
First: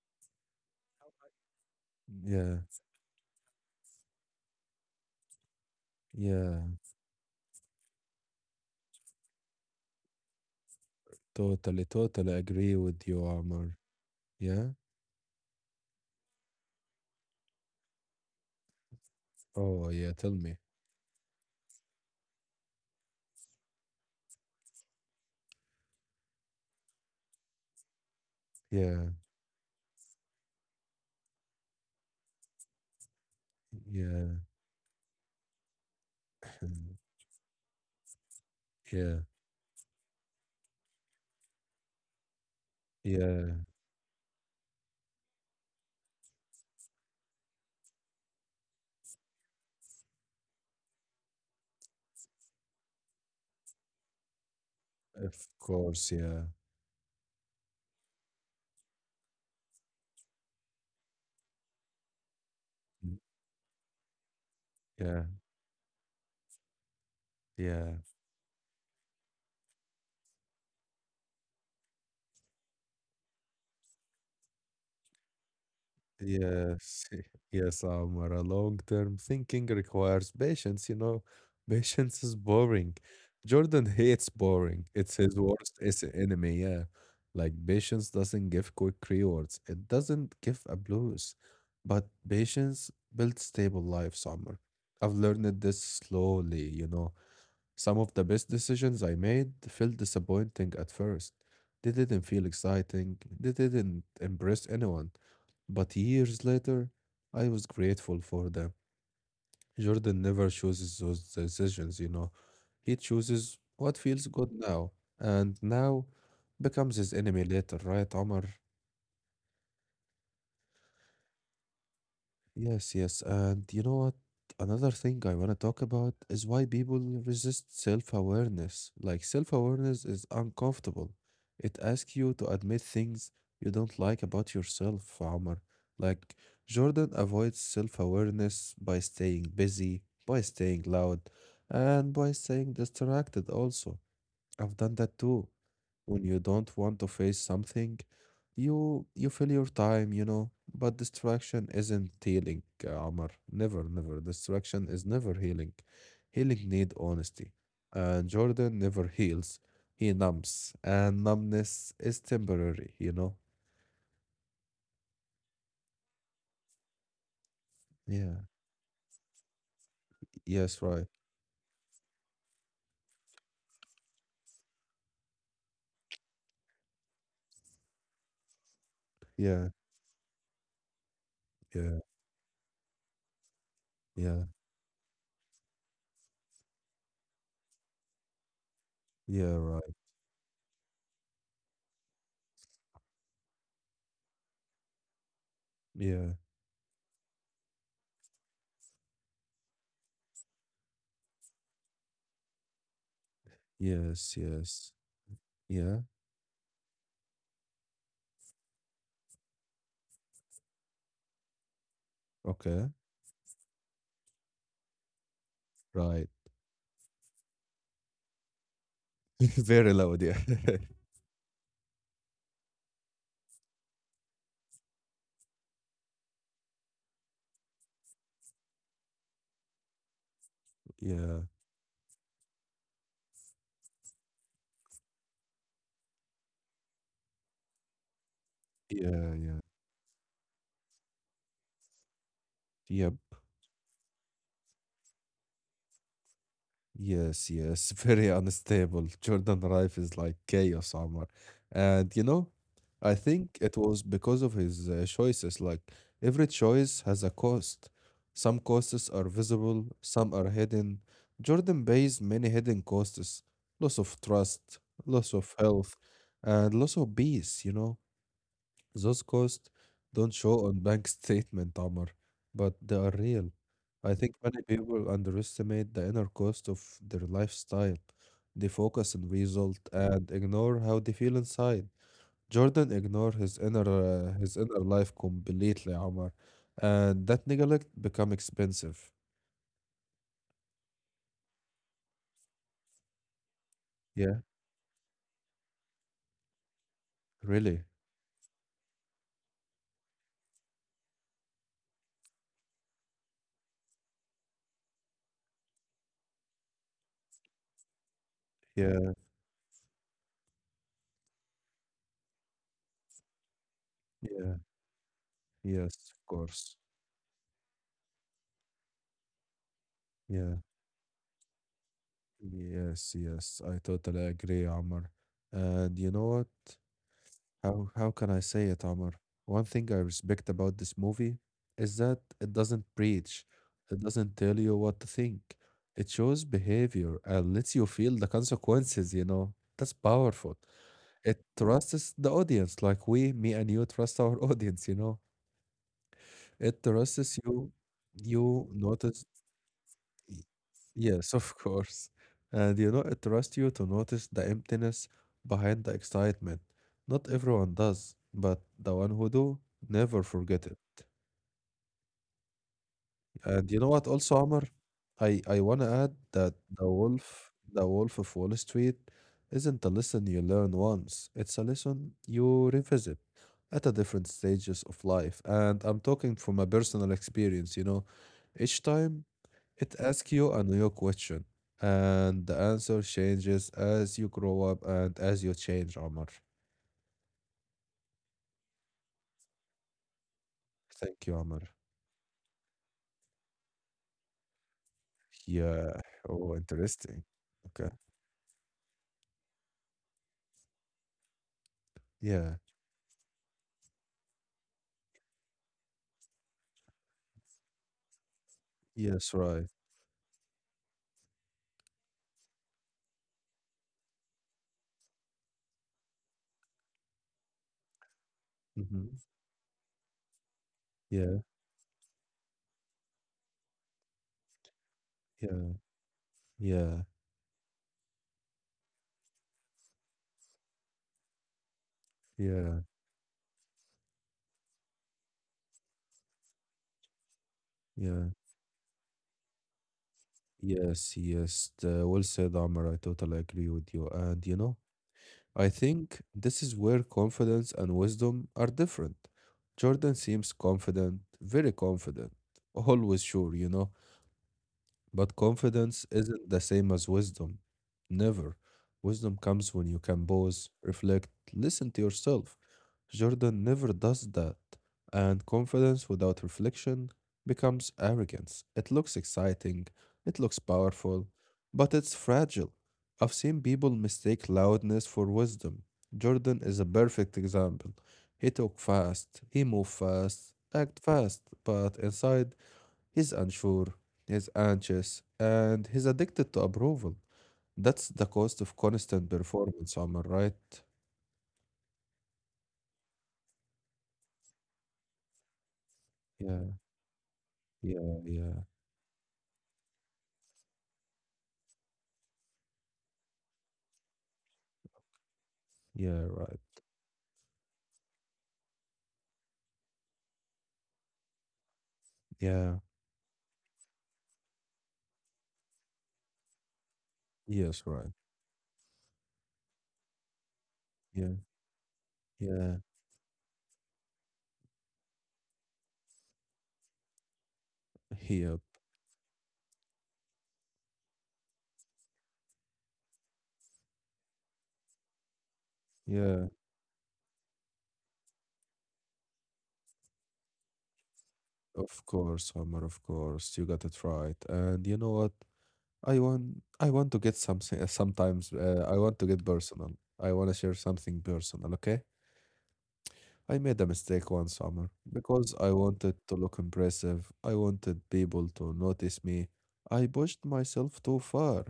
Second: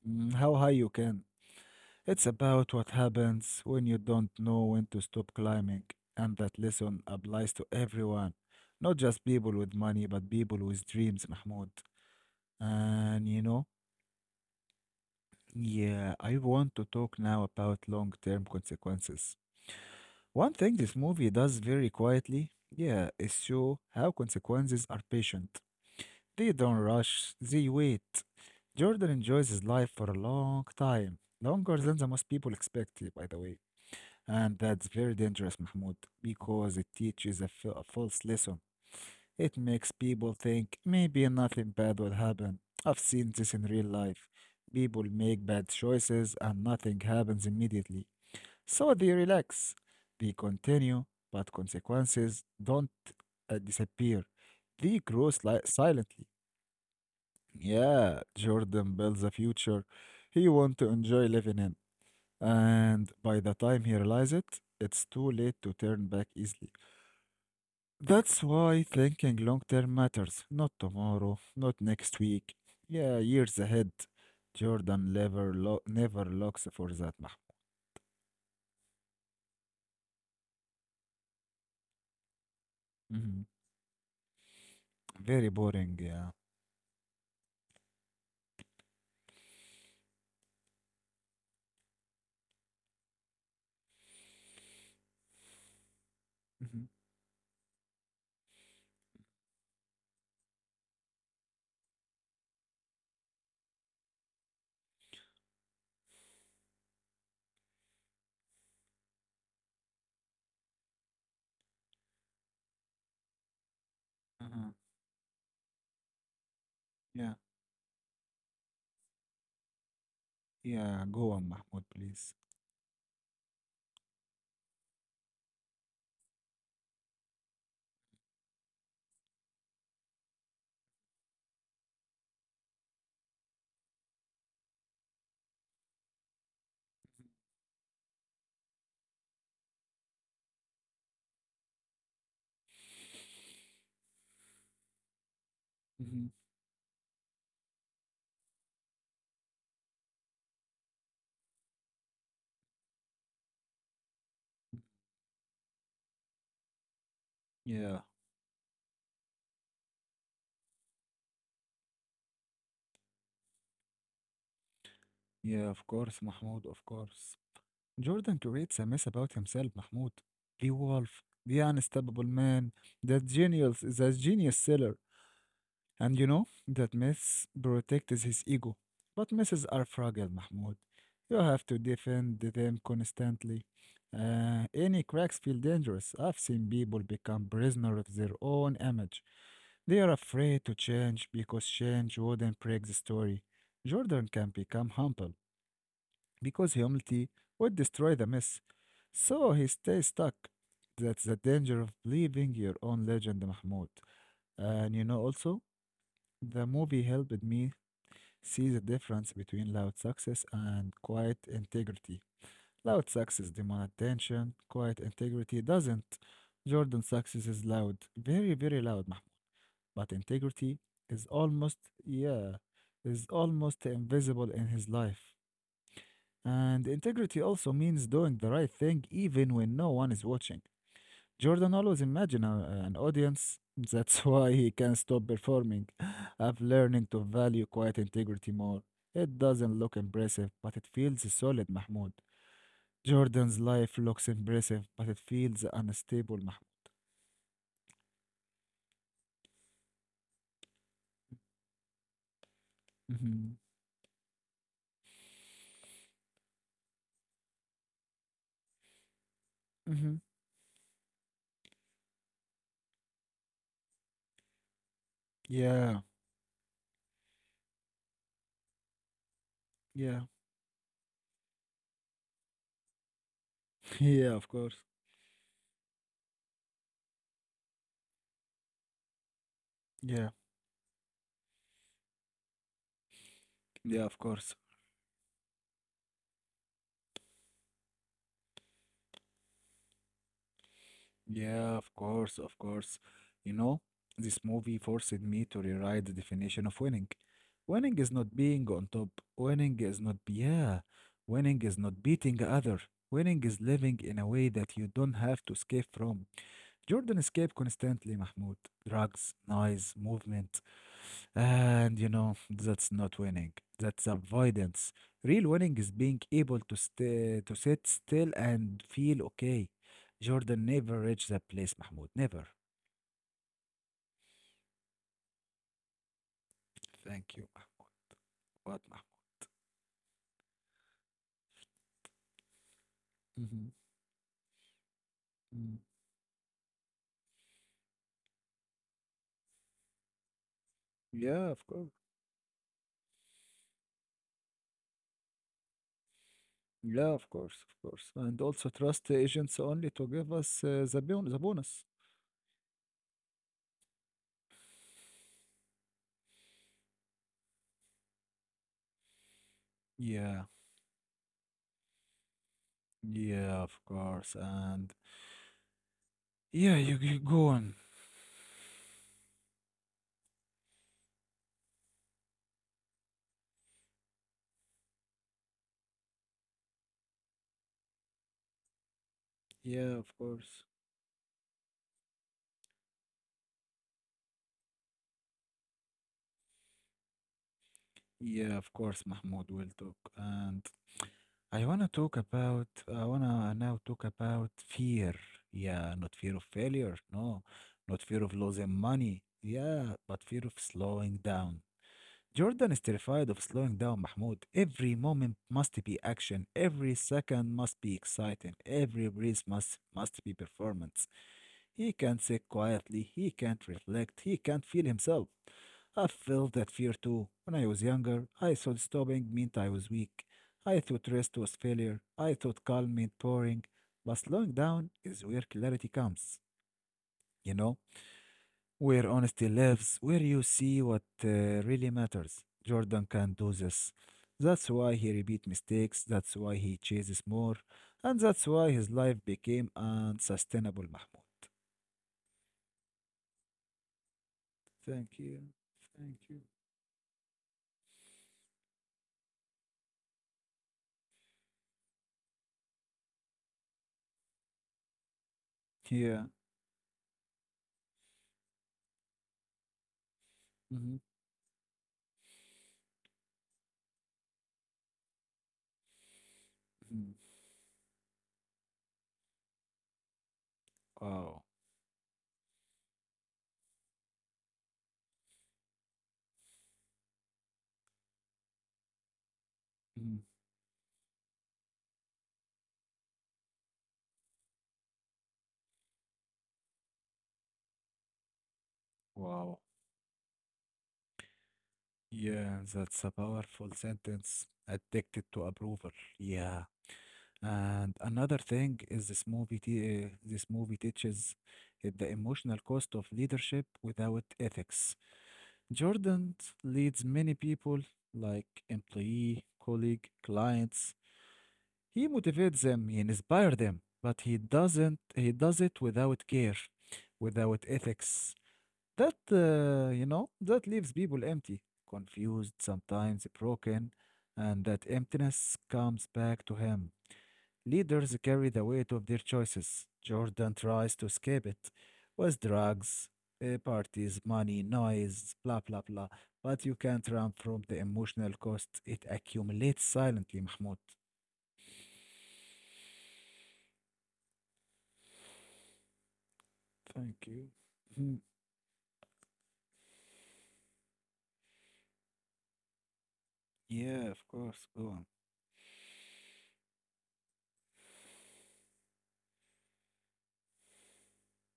[SPEAKER 1] how high you can. It's
[SPEAKER 2] yeah,
[SPEAKER 1] about what happens when you don't know when to stop climbing. And that
[SPEAKER 2] yeah.
[SPEAKER 1] lesson applies to everyone, not just people with money, but people with dreams, Mahmoud.
[SPEAKER 2] Totally, totally agree with
[SPEAKER 1] And
[SPEAKER 2] you, Amr. Yeah?
[SPEAKER 1] yeah, I want to talk now about long-term consequences.
[SPEAKER 2] Oh, yeah,
[SPEAKER 1] One
[SPEAKER 2] tell
[SPEAKER 1] thing
[SPEAKER 2] me.
[SPEAKER 1] this movie does very quietly, yeah, is show how consequences are patient. They don't rush, they wait. Jordan enjoys
[SPEAKER 2] Yeah,
[SPEAKER 1] his life for a long time, longer than the most people expect, by the way. And that's
[SPEAKER 2] yeah,
[SPEAKER 1] very dangerous, Mahmoud, because it teaches
[SPEAKER 2] *laughs*
[SPEAKER 1] a false lesson. It
[SPEAKER 2] yeah,
[SPEAKER 1] makes people think maybe nothing bad will happen. I've seen this in real
[SPEAKER 2] yeah.
[SPEAKER 1] life. People make bad choices and nothing happens immediately. So they relax, they continue, but consequences don't disappear. They grow
[SPEAKER 2] Of
[SPEAKER 1] silently.
[SPEAKER 2] course, yeah.
[SPEAKER 1] Yeah, Jordan builds a future he wants to enjoy living in. And by the time
[SPEAKER 2] Mm.
[SPEAKER 1] he realizes it, it's too late to
[SPEAKER 2] Yeah,
[SPEAKER 1] turn back easily. That's
[SPEAKER 2] yeah,
[SPEAKER 1] why thinking long term matters, not tomorrow, not next week. Yeah, years ahead. Jordan never, never looks for that, Mahmoud.
[SPEAKER 2] yes, *laughs* yes, Omar. A long-term thinking requires patience, you know. *laughs* Patience is
[SPEAKER 1] Mhm.
[SPEAKER 2] boring. Jordan hates
[SPEAKER 1] Very
[SPEAKER 2] boring. It's
[SPEAKER 1] boring,
[SPEAKER 2] his
[SPEAKER 1] yeah.
[SPEAKER 2] worst enemy, yeah. Like patience doesn't give quick rewards. It doesn't give a blues. But patience builds stable life, Summer. I've learned this
[SPEAKER 1] Mhm.
[SPEAKER 2] slowly, you know. Some of the best decisions I made felt disappointing at first. They didn't feel exciting, they didn't impress anyone, but years later, I was grateful for them. Jordan never chooses those decisions, you know. He chooses what
[SPEAKER 1] Uh-huh.
[SPEAKER 2] feels good now, and now
[SPEAKER 1] Yeah,
[SPEAKER 2] becomes his enemy later, right, Omar?
[SPEAKER 1] yeah, go on, Mahmoud, please.
[SPEAKER 2] Yes, yes. And you know what? Another thing I want to talk about is why people resist self-awareness. Like self-awareness is uncomfortable. It asks you to admit things you don't like about yourself, Omar. Like Jordan avoids self-awareness by staying busy, by staying loud, and by staying distracted also. I've done that too.
[SPEAKER 1] Mhm.
[SPEAKER 2] When you don't want to face something, you fill your time, you know. But distraction isn't healing, Amar. Never, never. Distraction is never healing. Healing need
[SPEAKER 1] Yeah,
[SPEAKER 2] honesty. And Jordan never heals. He numbs, and numbness is temporary, you know.
[SPEAKER 1] yeah, of course, Mahmoud, of course. Jordan creates a mess
[SPEAKER 2] Yeah.
[SPEAKER 1] about himself, Mahmoud. The wolf,
[SPEAKER 2] Yes,
[SPEAKER 1] the
[SPEAKER 2] right.
[SPEAKER 1] unstoppable man, the genius seller. And that myths protect his ego. But myths are fragile,
[SPEAKER 2] Yeah.
[SPEAKER 1] Mahmoud. You have to defend
[SPEAKER 2] Yeah.
[SPEAKER 1] them constantly. Any
[SPEAKER 2] Yeah.
[SPEAKER 1] cracks feel dangerous. I've seen people become prisoner of their own image. They are
[SPEAKER 2] Yeah, right.
[SPEAKER 1] afraid to change because change wouldn't break the story. Jordan can become humble because
[SPEAKER 2] Yeah.
[SPEAKER 1] humility would destroy the myth. So he stays stuck. That's the danger of believing your own legend, Mahmoud. And
[SPEAKER 2] Yes, yes.
[SPEAKER 1] also, the
[SPEAKER 2] Yeah.
[SPEAKER 1] movie helped me see the difference between loud success and quiet integrity. Loud success
[SPEAKER 2] Okay.
[SPEAKER 1] demands attention, quiet integrity doesn't.
[SPEAKER 2] Right.
[SPEAKER 1] Jordan's success is loud, very, very loud, Mahmoud. But
[SPEAKER 2] *laughs* Very
[SPEAKER 1] integrity
[SPEAKER 2] loud, yeah.
[SPEAKER 1] is
[SPEAKER 2] *laughs*
[SPEAKER 1] almost, yeah, is almost invisible in his life. And integrity also means doing the right thing even when no one is watching. Jordan always
[SPEAKER 2] Yeah.
[SPEAKER 1] imagine a- an audience. *laughs* That's why he can't stop performing. *laughs* I've learning to value quiet integrity more. It doesn't look
[SPEAKER 2] Yeah, yeah.
[SPEAKER 1] impressive, but it feels solid, Mahmoud. Jordan's
[SPEAKER 2] Yeah,
[SPEAKER 1] life looks impressive, but it feels unstable, Mahmoud.
[SPEAKER 2] yes, yes, *laughs* very unstable. Jordan Rife is like chaos, Omar. And you know,
[SPEAKER 1] Hmm.
[SPEAKER 2] I think it was because of his choices. Like every choice has a cost. Some costs are
[SPEAKER 1] Hmm.
[SPEAKER 2] visible, some are hidden. Jordan pays many hidden costs: loss of trust,
[SPEAKER 1] Yeah,
[SPEAKER 2] loss of health, and loss of peace, you know. Those
[SPEAKER 1] yeah,
[SPEAKER 2] costs don't show on *laughs* bank statement, Amr, but they are
[SPEAKER 1] *laughs*
[SPEAKER 2] real.
[SPEAKER 1] yeah, of course.
[SPEAKER 2] I think many people underestimate the inner cost of their lifestyle. They focus on
[SPEAKER 1] Yeah,
[SPEAKER 2] result and ignore how they feel inside. Jordan ignored
[SPEAKER 1] yeah, of course.
[SPEAKER 2] his inner life completely, Amr, and that neglect become expensive.
[SPEAKER 1] Yeah, of course, of course. You know, this movie
[SPEAKER 2] Yeah,
[SPEAKER 1] forced me to rewrite the definition of winning. Winning is not
[SPEAKER 2] really.
[SPEAKER 1] being on top. Winning is not, yeah, winning is not beating other. Winning is living in a way that you don't have to escape from. Jordan escaped constantly, Mahmoud. Drugs,
[SPEAKER 2] Yeah,
[SPEAKER 1] noise, movement. And you know, that's not winning. That's avoidance.
[SPEAKER 2] yeah,
[SPEAKER 1] Real winning is being able
[SPEAKER 2] yes,
[SPEAKER 1] to
[SPEAKER 2] of
[SPEAKER 1] stay,
[SPEAKER 2] course.
[SPEAKER 1] to sit still and feel okay. Jordan never
[SPEAKER 2] Yeah,
[SPEAKER 1] reached that place, Mahmoud. Never.
[SPEAKER 2] yes, yes. I totally agree, Amr. And you know what?
[SPEAKER 1] Thank you, Mahmoud.
[SPEAKER 2] How
[SPEAKER 1] What,
[SPEAKER 2] how can
[SPEAKER 1] Mahmoud?
[SPEAKER 2] I say it, Amr? One thing I respect about this movie is that it doesn't
[SPEAKER 1] Mhm.
[SPEAKER 2] preach. It doesn't tell you what to
[SPEAKER 1] Mm.
[SPEAKER 2] think. It shows behavior and lets you feel the consequences, you know. That's powerful.
[SPEAKER 1] Yeah, of course.
[SPEAKER 2] It trusts the audience, like we, me and you trust our *laughs* audience, you know.
[SPEAKER 1] Yeah, of
[SPEAKER 2] It
[SPEAKER 1] course, of
[SPEAKER 2] trusts
[SPEAKER 1] course. And
[SPEAKER 2] you.
[SPEAKER 1] also trust
[SPEAKER 2] You
[SPEAKER 1] agents only
[SPEAKER 2] notice
[SPEAKER 1] to give us
[SPEAKER 2] Y-
[SPEAKER 1] the bonus.
[SPEAKER 2] Yes, of course. And you know, it trusts you to notice the emptiness behind the excitement. Not everyone does, but the one who do
[SPEAKER 1] Yeah,
[SPEAKER 2] never forget it.
[SPEAKER 1] yeah, of course.
[SPEAKER 2] And you know what
[SPEAKER 1] And
[SPEAKER 2] also, Amr? I wanna
[SPEAKER 1] yeah,
[SPEAKER 2] add
[SPEAKER 1] you
[SPEAKER 2] that
[SPEAKER 1] go on.
[SPEAKER 2] the wolf of Wall Street isn't a lesson you learn once. It's a lesson you revisit at a different stages of life. And I'm talking from a personal experience, you know. Each time
[SPEAKER 1] Yeah, of course.
[SPEAKER 2] it asks you a new question, and the answer changes as you grow up and as you change, Omar.
[SPEAKER 1] Yeah, of course, Mahmoud will talk. And I wanna
[SPEAKER 2] Thank you,
[SPEAKER 1] talk
[SPEAKER 2] Omar.
[SPEAKER 1] about I wanna now talk about fear. Yeah, not fear of
[SPEAKER 2] Yeah.
[SPEAKER 1] failure,
[SPEAKER 2] Oh,
[SPEAKER 1] no,
[SPEAKER 2] interesting.
[SPEAKER 1] not fear of
[SPEAKER 2] Okay.
[SPEAKER 1] losing money. Yeah, but fear of slowing down. Jordan is
[SPEAKER 2] Yeah.
[SPEAKER 1] terrified of slowing down, Mahmoud. Every moment must be action. Every second must be exciting. Every
[SPEAKER 2] Yes,
[SPEAKER 1] breath
[SPEAKER 2] right.
[SPEAKER 1] must be performance. He can't sit quietly, he can't reflect, he can't feel himself. I've felt that fear too. When I was younger, I thought
[SPEAKER 2] Hmm.
[SPEAKER 1] stopping meant I was weak. I thought rest
[SPEAKER 2] Yeah.
[SPEAKER 1] was failure. I thought calm meant boring. But slowing down is where clarity
[SPEAKER 2] Yeah.
[SPEAKER 1] comes, you
[SPEAKER 2] Yeah.
[SPEAKER 1] know? Where honesty lives, where you see what really matters. Jordan can
[SPEAKER 2] Yeah.
[SPEAKER 1] do this. That's why he repeats mistakes, that's why he chases more, and that's why
[SPEAKER 2] Yeah.
[SPEAKER 1] his life became unsustainable, Mahmoud.
[SPEAKER 2] Yes. Yes. The, well said, Omar. I totally agree with you. And, you
[SPEAKER 1] Thank
[SPEAKER 2] know,
[SPEAKER 1] you.
[SPEAKER 2] I
[SPEAKER 1] Thank you.
[SPEAKER 2] think this is where confidence and wisdom are different. Jordan seems confident, very confident, always sure, you know. But
[SPEAKER 1] Yeah.
[SPEAKER 2] confidence isn't the same as wisdom. Never. Wisdom comes when you can pause,
[SPEAKER 1] Mhm.
[SPEAKER 2] reflect, listen to yourself. Jordan never does that. And confidence without
[SPEAKER 1] Mm.
[SPEAKER 2] reflection becomes arrogance. It looks exciting, it looks powerful,
[SPEAKER 1] Wow.
[SPEAKER 2] but it's fragile. I've seen people mistake loudness for wisdom. Jordan is a perfect example. He talked fast, he moved
[SPEAKER 1] Mhm.
[SPEAKER 2] fast, act fast, but inside he's unsure, he's anxious, and he's addicted to approval. That's the cost of constant
[SPEAKER 1] Wow.
[SPEAKER 2] performance, Omar, right?
[SPEAKER 1] Yeah, that's a powerful sentence. Addicted to approval.
[SPEAKER 2] Yeah,
[SPEAKER 1] Yeah.
[SPEAKER 2] yeah,
[SPEAKER 1] And
[SPEAKER 2] yeah,
[SPEAKER 1] another thing is this movie teaches the emotional cost of leadership without ethics.
[SPEAKER 2] yeah, right.
[SPEAKER 1] Jordan leads many people like employee, colleague, clients. He
[SPEAKER 2] Yeah,
[SPEAKER 1] motivates them, he inspires them, but he doesn't. He does it without care,
[SPEAKER 2] yes,
[SPEAKER 1] without
[SPEAKER 2] right.
[SPEAKER 1] ethics. That leaves
[SPEAKER 2] Yeah,
[SPEAKER 1] people empty,
[SPEAKER 2] yeah,
[SPEAKER 1] confused, sometimes broken, and that emptiness comes back to him. Leaders
[SPEAKER 2] yeah,
[SPEAKER 1] carry the weight of their choices. Jordan tries to escape it with drugs, parties, money, noise, blah blah blah.
[SPEAKER 2] yeah.
[SPEAKER 1] But you can't run from the emotional cost. It accumulates silently, Mahmoud.
[SPEAKER 2] Of course, Omar, of course. You got it right. And you know what? I want to get
[SPEAKER 1] Thank
[SPEAKER 2] something
[SPEAKER 1] you. *laughs*
[SPEAKER 2] sometimes I want to get personal. I want to share something personal, okay? I made a
[SPEAKER 1] Yeah,
[SPEAKER 2] mistake
[SPEAKER 1] of
[SPEAKER 2] one
[SPEAKER 1] course.
[SPEAKER 2] summer
[SPEAKER 1] Go on.
[SPEAKER 2] because I wanted to look impressive. I wanted people to notice me. I pushed myself too far.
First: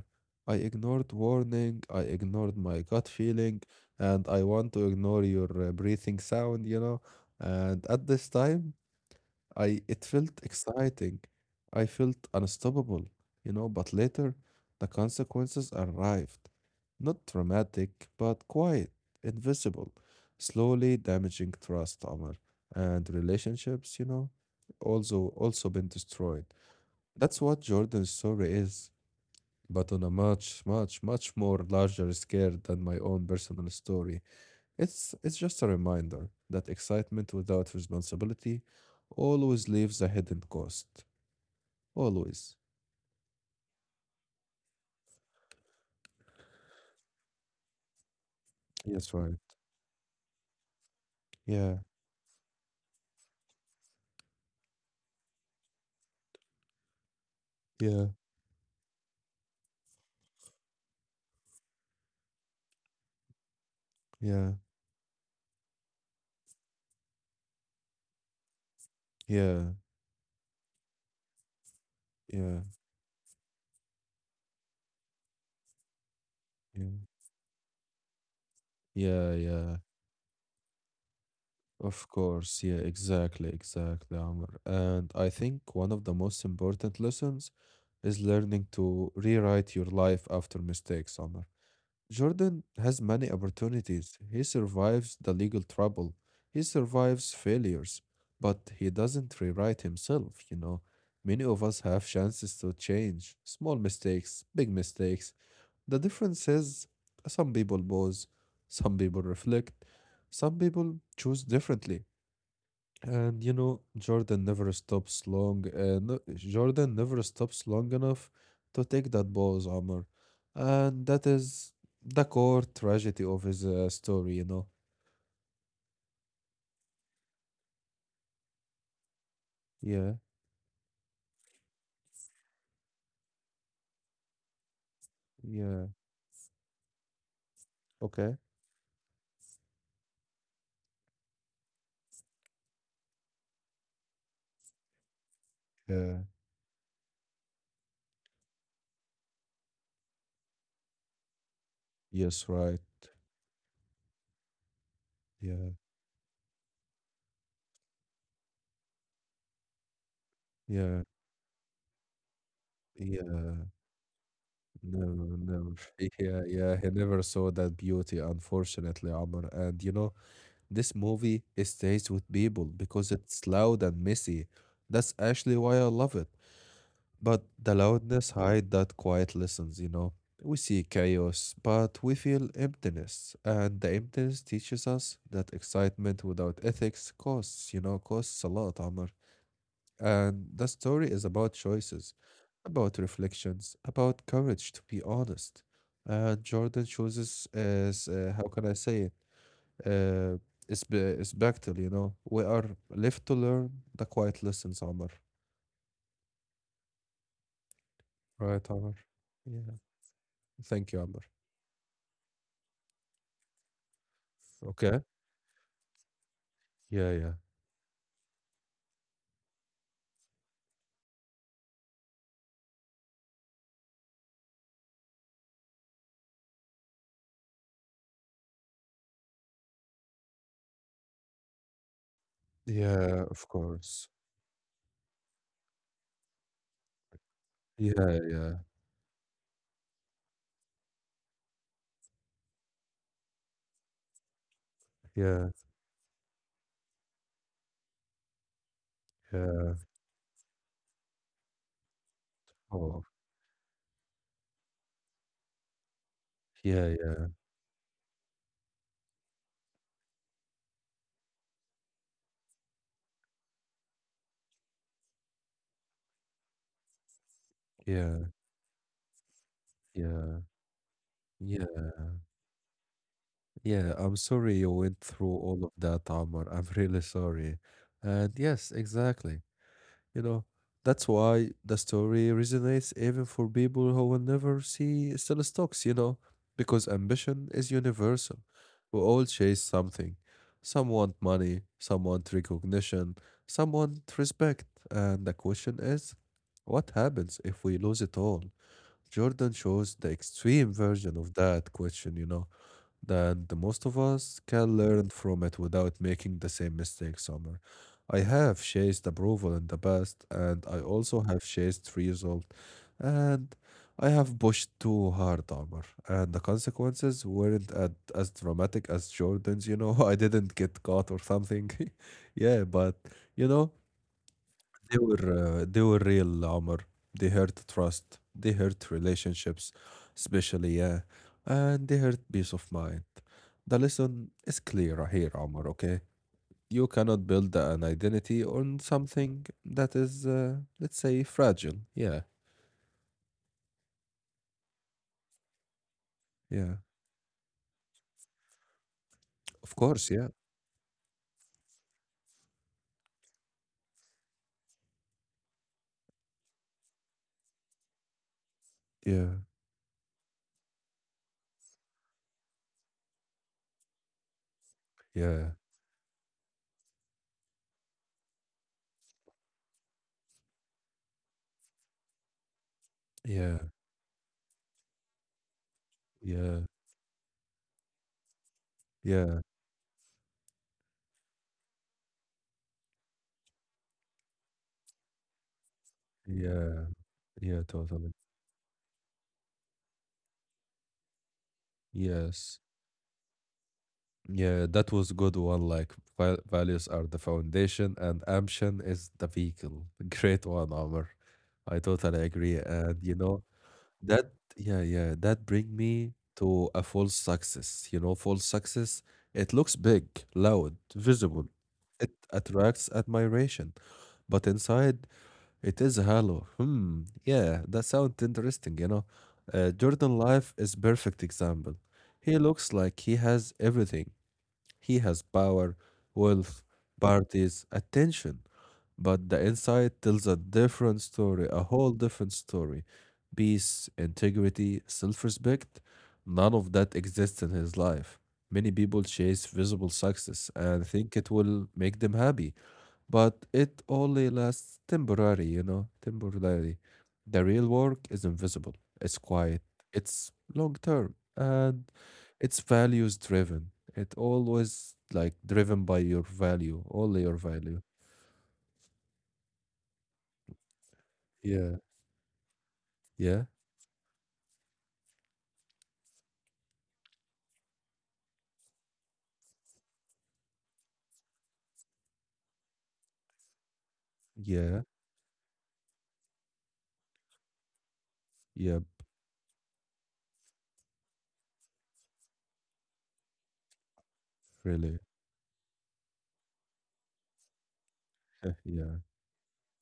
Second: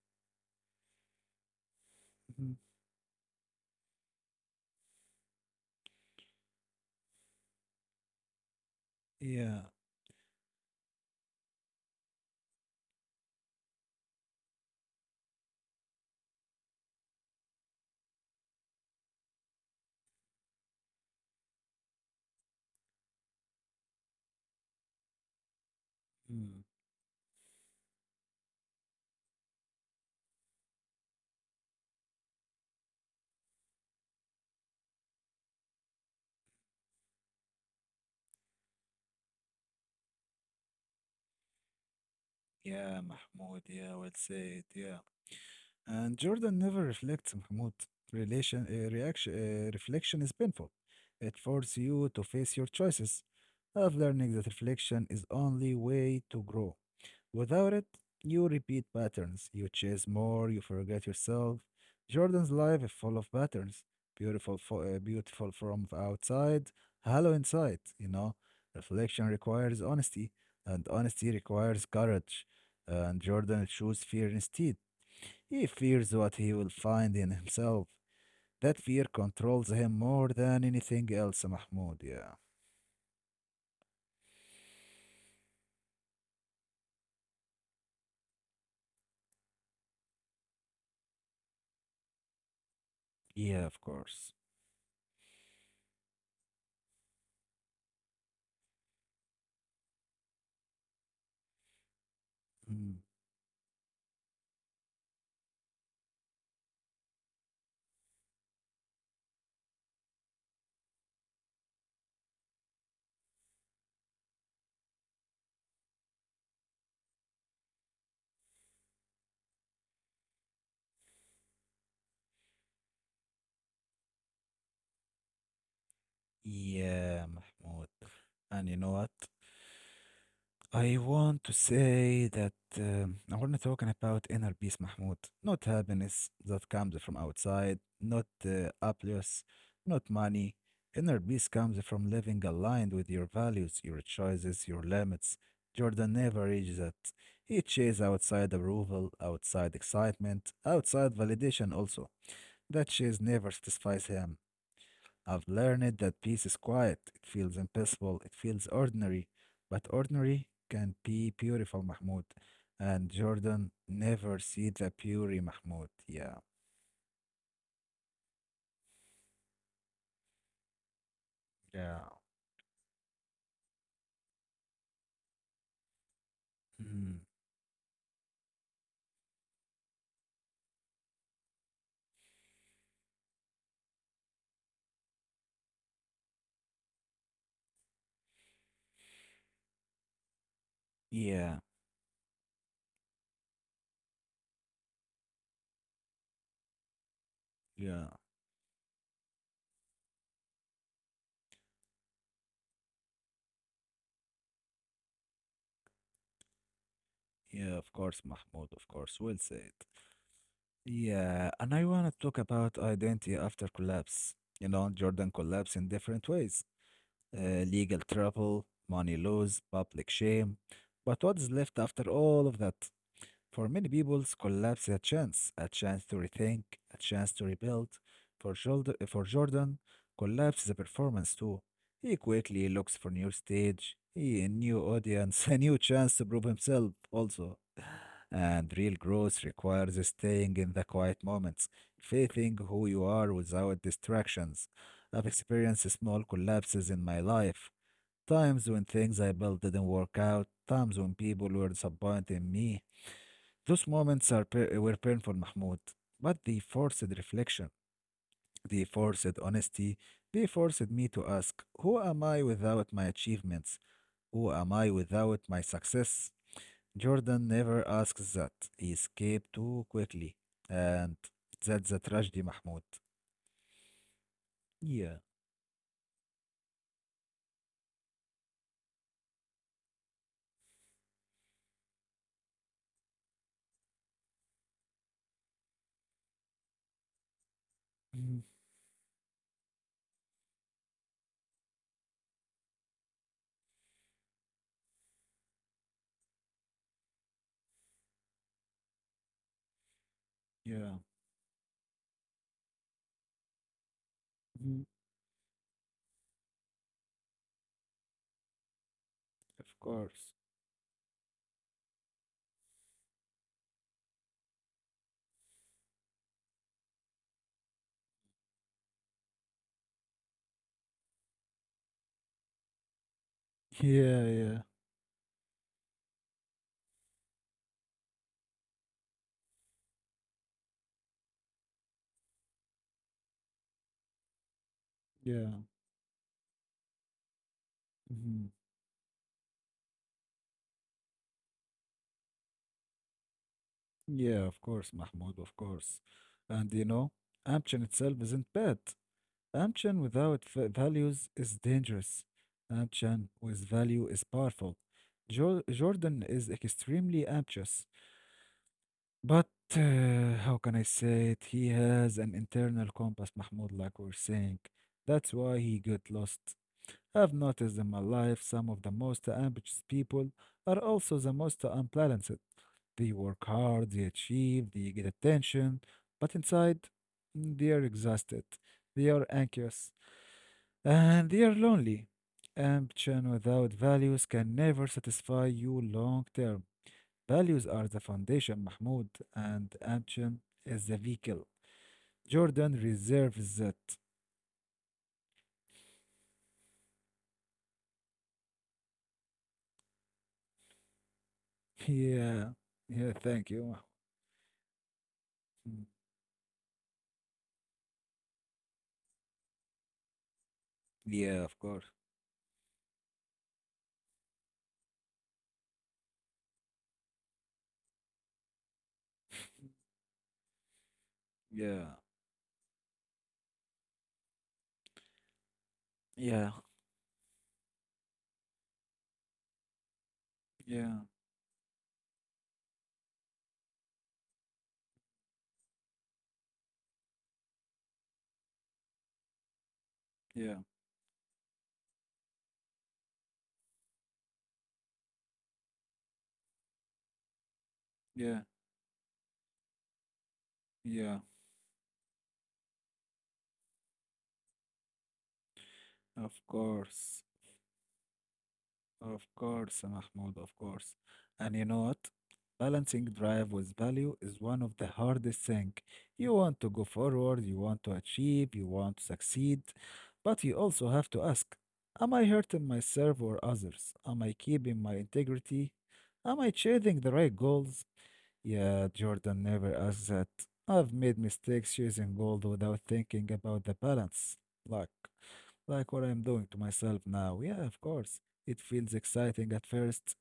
[SPEAKER 2] I ignored warning. I
[SPEAKER 1] Mhm.
[SPEAKER 2] ignored my gut feeling. And I want to ignore your breathing sound, you know. And at this time,
[SPEAKER 1] Yeah.
[SPEAKER 2] I it felt exciting. I felt unstoppable, you know, but later the consequences arrived. Not dramatic, but quiet, invisible, slowly damaging trust, Omar, and relationships, you know, also been destroyed.
[SPEAKER 1] Mm.
[SPEAKER 2] That's what Jordan's story is, but on a much, much, much more larger scale than my own personal story. It's just a reminder that excitement without responsibility always leaves a hidden cost. Always.
[SPEAKER 1] Yeah, Mahmoud. Yeah, well said. Yeah. And Jordan never reflects, Mahmoud.
[SPEAKER 2] Yes, right.
[SPEAKER 1] Reflection is painful. It forces
[SPEAKER 2] Yeah,
[SPEAKER 1] you to face your choices. I've learned that reflection is only way to grow. Without it,
[SPEAKER 2] yeah,
[SPEAKER 1] you repeat patterns. You chase more, you forget yourself. Jordan's life is full of patterns.
[SPEAKER 2] yeah,
[SPEAKER 1] Beautiful from the outside, hollow inside, you know. Reflection requires
[SPEAKER 2] yeah,
[SPEAKER 1] honesty, and honesty requires courage.
[SPEAKER 2] yeah,
[SPEAKER 1] And Jordan chose fear instead. He fears what he will find
[SPEAKER 2] yeah,
[SPEAKER 1] in himself. That fear
[SPEAKER 2] yeah,
[SPEAKER 1] controls him
[SPEAKER 2] yeah.
[SPEAKER 1] more than anything else, Mahmoud. Yeah.
[SPEAKER 2] Of course, yeah, exactly, exactly, Amr. And I think one of the most important lessons is learning to rewrite your life after mistakes, Amr. Jordan has many
[SPEAKER 1] Yeah, of course.
[SPEAKER 2] opportunities. He survives the legal trouble. He survives failures, but he doesn't rewrite himself, you know. Many of us have chances to
[SPEAKER 1] Mm.
[SPEAKER 2] change. Small mistakes, big mistakes. The difference is some people pause, some people reflect, some people choose differently. And you know, Jordan never stops long enough to take that ball's armor, and that is the core tragedy of his story. You know.
[SPEAKER 1] Yeah, Mahmoud. And you know what?
[SPEAKER 2] Yeah.
[SPEAKER 1] I want to talk about inner peace, Mahmoud. Not
[SPEAKER 2] Yeah.
[SPEAKER 1] happiness that comes from outside, not
[SPEAKER 2] Okay.
[SPEAKER 1] applause, not money. Inner peace comes from living aligned with your values, your choices, your limits. Jordan never
[SPEAKER 2] Yeah.
[SPEAKER 1] reaches that. He chases outside approval, outside excitement, outside validation also.
[SPEAKER 2] Yes.
[SPEAKER 1] That
[SPEAKER 2] Right.
[SPEAKER 1] chase never satisfies him. I've learned
[SPEAKER 2] Yeah.
[SPEAKER 1] that peace is quiet. It feels impossible. It feels ordinary. But ordinary can be
[SPEAKER 2] Yeah.
[SPEAKER 1] beautiful, Mahmoud. And Jordan
[SPEAKER 2] Yeah.
[SPEAKER 1] never see the beauty,
[SPEAKER 2] No.
[SPEAKER 1] Mahmoud.
[SPEAKER 2] No.
[SPEAKER 1] Yeah,
[SPEAKER 2] *laughs* Yeah. Yeah. He never saw that beauty, unfortunately, Amr. And you know, this movie
[SPEAKER 1] yeah.
[SPEAKER 2] it stays with people because it's loud and messy. That's actually why I love it.
[SPEAKER 1] Mm.
[SPEAKER 2] But the loudness hide that quiet listens, you know. We see chaos, but we feel emptiness, and the emptiness teaches us that excitement without ethics costs, you know, costs a lot, Amr. And the story
[SPEAKER 1] Yeah,
[SPEAKER 2] is about choices, about reflections, about courage to be honest. And Jordan chooses
[SPEAKER 1] yeah,
[SPEAKER 2] as how can I say it? Uh, it's, be it's Bechtel, you know. We are left to learn the quiet lessons, Amr.
[SPEAKER 1] yeah, of course, Mahmoud, of
[SPEAKER 2] Right,
[SPEAKER 1] course.
[SPEAKER 2] Amr.
[SPEAKER 1] Well said.
[SPEAKER 2] Yeah. Thank you,
[SPEAKER 1] Yeah,
[SPEAKER 2] Amr.
[SPEAKER 1] and I want to talk about identity after collapse. You know, Jordan
[SPEAKER 2] Okay.
[SPEAKER 1] collapsed in different ways.
[SPEAKER 2] Yeah, yeah.
[SPEAKER 1] Legal trouble, money loss, public shame. But what is left after all of that? For many people, collapse is a chance to rethink, a chance to rebuild. For Jordan, collapse is a performance too. He quickly looks for new
[SPEAKER 2] Yeah, of
[SPEAKER 1] stage, he
[SPEAKER 2] course.
[SPEAKER 1] a new audience, *laughs* a new chance to prove himself also.
[SPEAKER 2] Yeah,
[SPEAKER 1] And
[SPEAKER 2] yeah,
[SPEAKER 1] real growth requires staying in the quiet moments, facing who you are without distractions. I've
[SPEAKER 2] yeah,
[SPEAKER 1] experienced small collapses in my life, times when things I built didn't
[SPEAKER 2] yeah.
[SPEAKER 1] work out, times when people were disappointed in me.
[SPEAKER 2] Oh,
[SPEAKER 1] Those moments were painful, Mahmoud, but they forced
[SPEAKER 2] yeah, yeah,
[SPEAKER 1] reflection, they forced honesty, they forced me to ask, who am I without my achievements? Who am I without my success? Jordan never asks that.
[SPEAKER 2] yeah,
[SPEAKER 1] He escaped too quickly.
[SPEAKER 2] yeah,
[SPEAKER 1] And that's a
[SPEAKER 2] yeah,
[SPEAKER 1] tragedy, Mahmoud.
[SPEAKER 2] yeah. I'm sorry you
[SPEAKER 1] Yeah.
[SPEAKER 2] went through all of that, Amr. I'm really sorry. And yes, exactly. You know, that's why the story resonates even for people who will never see still stocks, you know, because ambition is
[SPEAKER 1] Mhm.
[SPEAKER 2] universal. We all chase something. Some want money, some want recognition, some want respect. And the question is, what happens if we lose it all? Jordan shows the
[SPEAKER 1] Yeah.
[SPEAKER 2] extreme version of that question, you know that the most of us
[SPEAKER 1] Mhm.
[SPEAKER 2] can learn from it without making the same mistake somewhere. I have chased
[SPEAKER 1] Of
[SPEAKER 2] approval in the
[SPEAKER 1] course.
[SPEAKER 2] past, and I also have chased result, and I have pushed too hard, Omar, and the consequences weren't at, as dramatic as Jordan's. You know, *laughs* I didn't get caught or something. *laughs* yeah, but you know,
[SPEAKER 1] Yeah, yeah,
[SPEAKER 2] they were real, Omar. They hurt trust. They hurt relationships, especially yeah, and they hurt peace of mind. The lesson is clear
[SPEAKER 1] yeah.
[SPEAKER 2] here, Omar. Okay, you cannot build an
[SPEAKER 1] Mhm.
[SPEAKER 2] identity on something that is, let's say, fragile. Yeah,
[SPEAKER 1] Yeah, of course, Mahmoud, of course. And you know,
[SPEAKER 2] yeah.
[SPEAKER 1] ambition itself isn't bad. Ambition
[SPEAKER 2] Of
[SPEAKER 1] without
[SPEAKER 2] course, yeah,
[SPEAKER 1] v- values is dangerous. Ambition with value is powerful. Jordan is extremely ambitious, but
[SPEAKER 2] yeah,
[SPEAKER 1] how can I say it? He has an internal compass, Mahmoud, like we're saying. That's why
[SPEAKER 2] yeah,
[SPEAKER 1] he got lost. I've noticed in my life some of the most ambitious people are also the most unbalanced. They work
[SPEAKER 2] yeah,
[SPEAKER 1] hard, they achieve, they get attention, but inside,
[SPEAKER 2] yeah,
[SPEAKER 1] mm, they are exhausted. They are
[SPEAKER 2] yeah,
[SPEAKER 1] anxious and they are lonely. Ambition without values can never satisfy you long term.
[SPEAKER 2] yeah,
[SPEAKER 1] Values are the
[SPEAKER 2] yeah. Totally.
[SPEAKER 1] foundation, Mahmoud, and ambition is the vehicle. Jordan
[SPEAKER 2] Yes.
[SPEAKER 1] reserves that. *laughs*
[SPEAKER 2] Yeah, that was good one. Like values are the foundation and ambition is the vehicle. *laughs* Great one, Amr. I
[SPEAKER 1] Yeah,
[SPEAKER 2] totally agree.
[SPEAKER 1] yeah,
[SPEAKER 2] And
[SPEAKER 1] thank
[SPEAKER 2] you
[SPEAKER 1] you, Mahmoud.
[SPEAKER 2] know, that yeah, yeah, that
[SPEAKER 1] Mm.
[SPEAKER 2] bring me to a false success. You know, false success, it looks big, loud,
[SPEAKER 1] Yeah, of course.
[SPEAKER 2] visible. It attracts admiration, but inside it is hollow. Hmm, yeah, that sounds interesting, you know. Jordan Life is perfect
[SPEAKER 1] Yeah,
[SPEAKER 2] example. He looks like he has everything he has power,
[SPEAKER 1] yeah,
[SPEAKER 2] wealth, parties, attention. But the inside tells a
[SPEAKER 1] yeah,
[SPEAKER 2] different story, a whole different story. Peace, integrity, self respect, none of that exists in his life. Many people chase visible
[SPEAKER 1] yeah,
[SPEAKER 2] success and think it will make them happy, but it only lasts temporary, you know, temporarily. The real
[SPEAKER 1] yeah,
[SPEAKER 2] work is invisible. It's quiet. It's long
[SPEAKER 1] yeah,
[SPEAKER 2] term and it's values driven. It always like driven
[SPEAKER 1] of
[SPEAKER 2] by your value,
[SPEAKER 1] course.
[SPEAKER 2] only your value.
[SPEAKER 1] Of course, Mahmoud, of course. And you know what?
[SPEAKER 2] Yeah,
[SPEAKER 1] Balancing drive with
[SPEAKER 2] yeah,
[SPEAKER 1] value is one of the hardest thing. You want to go forward, you want to achieve, you want to succeed, but you also have to ask, am I hurting myself or others? Am I keeping my
[SPEAKER 2] yeah,
[SPEAKER 1] integrity? Am I chasing the right goals? Yeah,
[SPEAKER 2] yeah,
[SPEAKER 1] Jordan never asks that. I've made mistakes chasing gold without thinking about the balance. Luck
[SPEAKER 2] really.
[SPEAKER 1] like what I'm doing to myself now. Yeah, of course. It feels
[SPEAKER 2] *laughs* yeah,
[SPEAKER 1] exciting at first,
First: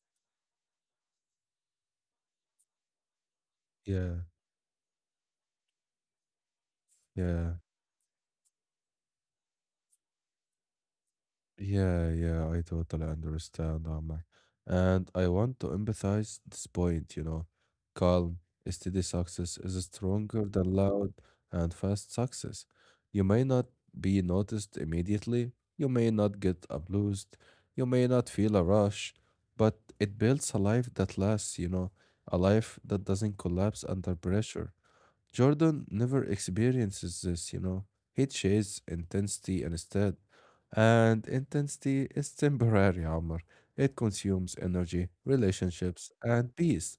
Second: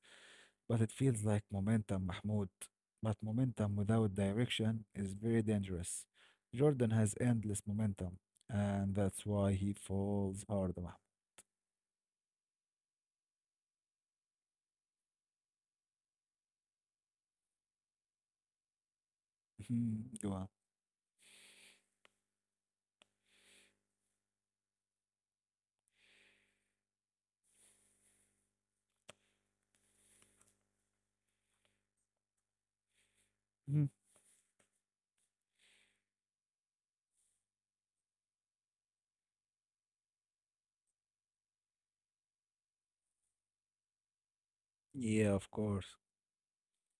[SPEAKER 1] but it feels like momentum, Mahmoud. But momentum without
[SPEAKER 2] yeah,
[SPEAKER 1] direction is very dangerous. Jordan has
[SPEAKER 2] yeah.
[SPEAKER 1] endless momentum, and that's why he falls hard, Mahmoud.
[SPEAKER 2] Yeah, yeah, I totally understand, Ahmed. And I want to emphasize this point, you know. Calm, steady success
[SPEAKER 1] *laughs*
[SPEAKER 2] is
[SPEAKER 1] Mhm. Go
[SPEAKER 2] stronger
[SPEAKER 1] on.
[SPEAKER 2] than loud and fast success. You may not be noticed immediately, you may not get abused, you may not feel a rush, but it builds a life that lasts, you know, a life that doesn't collapse
[SPEAKER 1] Mhm.
[SPEAKER 2] under pressure. Jordan never experiences this, you know. He chases intensity instead. And intensity is temporary, Amr. It consumes energy,
[SPEAKER 1] Yeah, of course.
[SPEAKER 2] relationships, and peace.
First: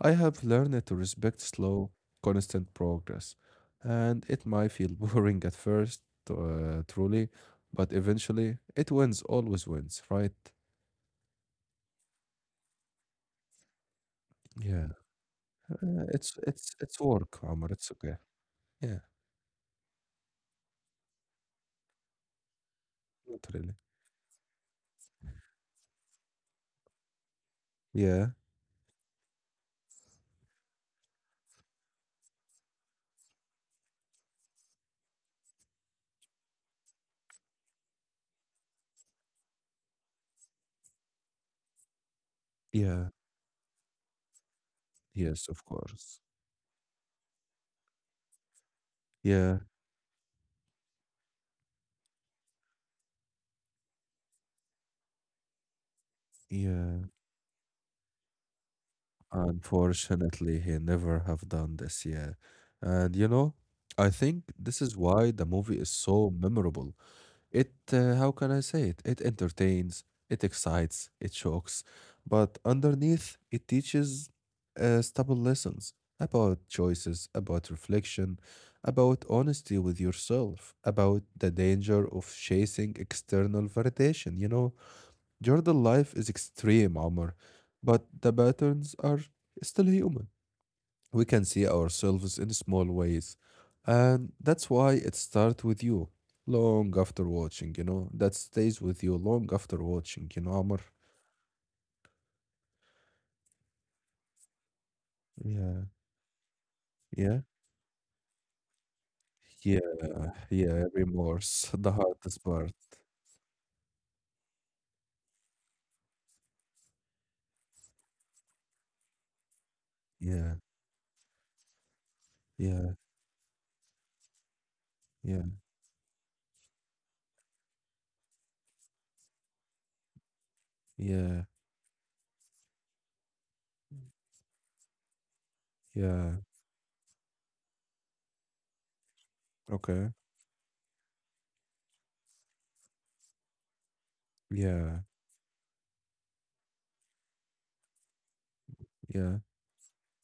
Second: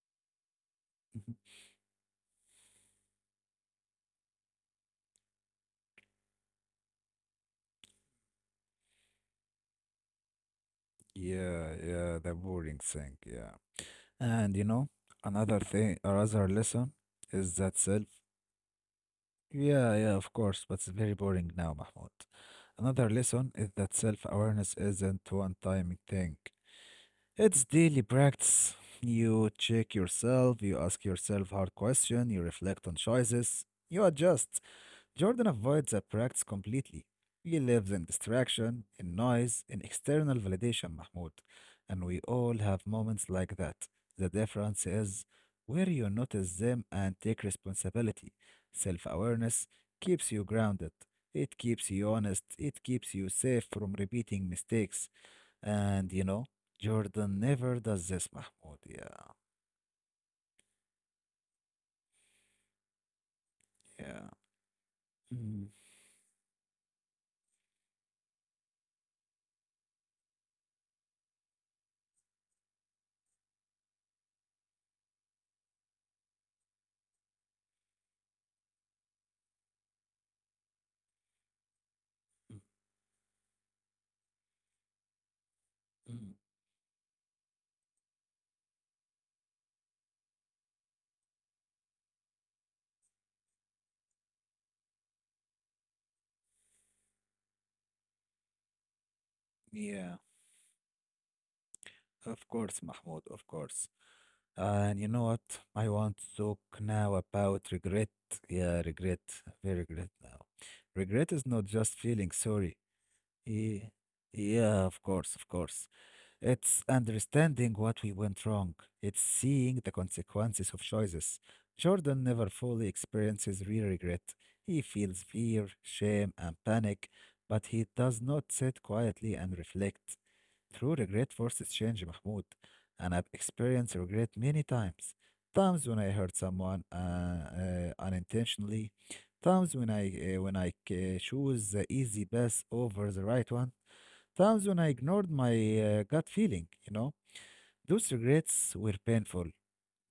[SPEAKER 2] I have learned to
[SPEAKER 1] Mhm.
[SPEAKER 2] respect slow, constant progress. And it might feel *laughs* boring at first, truly, but eventually it wins, always wins, right?
[SPEAKER 1] Yeah, yeah, the boring thing, yeah. And you know,
[SPEAKER 2] Yeah.
[SPEAKER 1] another thing,
[SPEAKER 2] Uh,
[SPEAKER 1] another
[SPEAKER 2] it's
[SPEAKER 1] lesson
[SPEAKER 2] it's it's
[SPEAKER 1] is
[SPEAKER 2] work,
[SPEAKER 1] that
[SPEAKER 2] Amr.
[SPEAKER 1] self.
[SPEAKER 2] It's okay. Yeah,
[SPEAKER 1] Yeah, yeah, of course, but it's very boring now, Mahmoud. Another lesson is
[SPEAKER 2] not
[SPEAKER 1] that
[SPEAKER 2] really.
[SPEAKER 1] self awareness isn't one time thing, it's daily
[SPEAKER 2] Yeah,
[SPEAKER 1] practice. You check yourself, you ask yourself hard questions, you reflect on choices, you adjust. Jordan avoids the practice completely. He lives in distraction, in noise, in external validation, Mahmoud. And we all have
[SPEAKER 2] yeah,
[SPEAKER 1] moments like that. The difference is
[SPEAKER 2] yes, of
[SPEAKER 1] where you
[SPEAKER 2] course.
[SPEAKER 1] notice them and take responsibility. Self
[SPEAKER 2] Yeah,
[SPEAKER 1] awareness keeps you grounded, it keeps you honest, it keeps you safe from repeating mistakes. And you know,
[SPEAKER 2] yeah.
[SPEAKER 1] Jordan never does this, Mahmoud. Yeah,
[SPEAKER 2] Unfortunately, he never have done this. Yeah, and you know, I
[SPEAKER 1] yeah.
[SPEAKER 2] think this is why the
[SPEAKER 1] Mm,
[SPEAKER 2] movie is so memorable. It, how can I say it? It entertains, it excites, it shocks, but underneath, it teaches stable lessons about choices, about reflection, about honesty with yourself, about the danger of
[SPEAKER 1] mm,
[SPEAKER 2] chasing external validation. You know, Jordan life is
[SPEAKER 1] mm.
[SPEAKER 2] extreme, Omar, but the patterns are still human. We can see ourselves in small ways, and that's why it starts with you long after watching, that stays with you long after
[SPEAKER 1] Yeah,
[SPEAKER 2] watching, Omar.
[SPEAKER 1] of course, Mahmoud, of course. And you know what?
[SPEAKER 2] Yeah,
[SPEAKER 1] I want to talk now
[SPEAKER 2] yeah,
[SPEAKER 1] about regret. Yeah, regret.
[SPEAKER 2] yeah,
[SPEAKER 1] Very regret now.
[SPEAKER 2] yeah,
[SPEAKER 1] Regret is not
[SPEAKER 2] remorse, *laughs* the
[SPEAKER 1] just feeling
[SPEAKER 2] hardest part.
[SPEAKER 1] sorry. Yeah, yeah, of course, of course. It's understanding what we went wrong. It's seeing the
[SPEAKER 2] Yeah,
[SPEAKER 1] consequences of choices. Jordan never fully
[SPEAKER 2] yeah,
[SPEAKER 1] experiences real regret. He feels
[SPEAKER 2] yeah,
[SPEAKER 1] fear, shame, and panic, but he does not sit quietly and reflect. True regret
[SPEAKER 2] yeah,
[SPEAKER 1] forces change, Mahmoud, and I've experienced regret many times. Times when I
[SPEAKER 2] yeah,
[SPEAKER 1] hurt someone unintentionally, times when I
[SPEAKER 2] okay,
[SPEAKER 1] uh, when I choose the easy path over the right one, times when I
[SPEAKER 2] yeah,
[SPEAKER 1] ignored my gut feeling. You know, those regrets were
[SPEAKER 2] yeah,
[SPEAKER 1] painful,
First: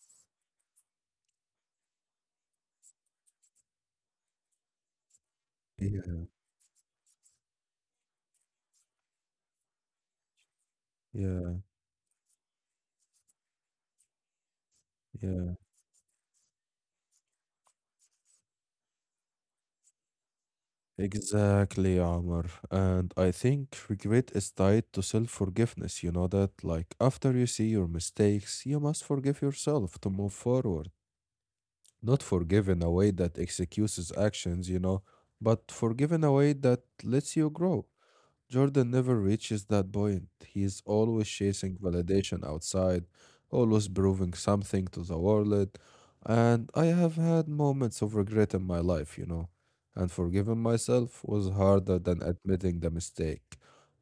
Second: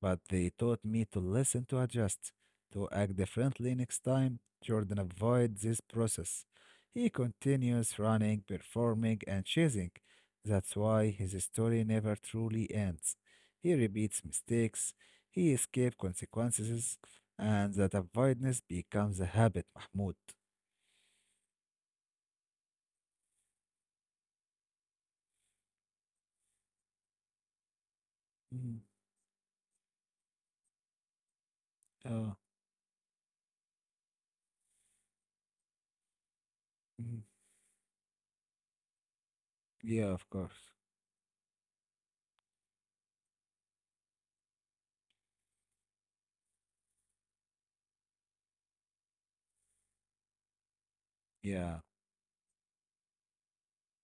[SPEAKER 1] but they taught me to listen to adjust, to act differently next time. Jordan avoids this
[SPEAKER 2] yeah,
[SPEAKER 1] process. He continues running, performing, and chasing. That's why his
[SPEAKER 2] yeah,
[SPEAKER 1] story never truly ends. He repeats mistakes,
[SPEAKER 2] yeah.
[SPEAKER 1] he escapes consequences, and that avoidance becomes a habit, Mahmoud.
[SPEAKER 2] Exactly, Amr, and I think regret is tied to self-forgiveness. You know that, like, after you see your mistakes, you
[SPEAKER 1] Mm,
[SPEAKER 2] must forgive yourself to move forward. Not
[SPEAKER 1] uh,
[SPEAKER 2] forgive in a way that excuses actions, you know, but forgive in a way that
[SPEAKER 1] mm,
[SPEAKER 2] lets you grow. Jordan never reaches that
[SPEAKER 1] yeah, of
[SPEAKER 2] point. He
[SPEAKER 1] course.
[SPEAKER 2] is always chasing validation outside, always proving something to the world. And I have had moments of regret in my life, you know. And forgiving myself was
[SPEAKER 1] Yeah,
[SPEAKER 2] harder than admitting the mistake.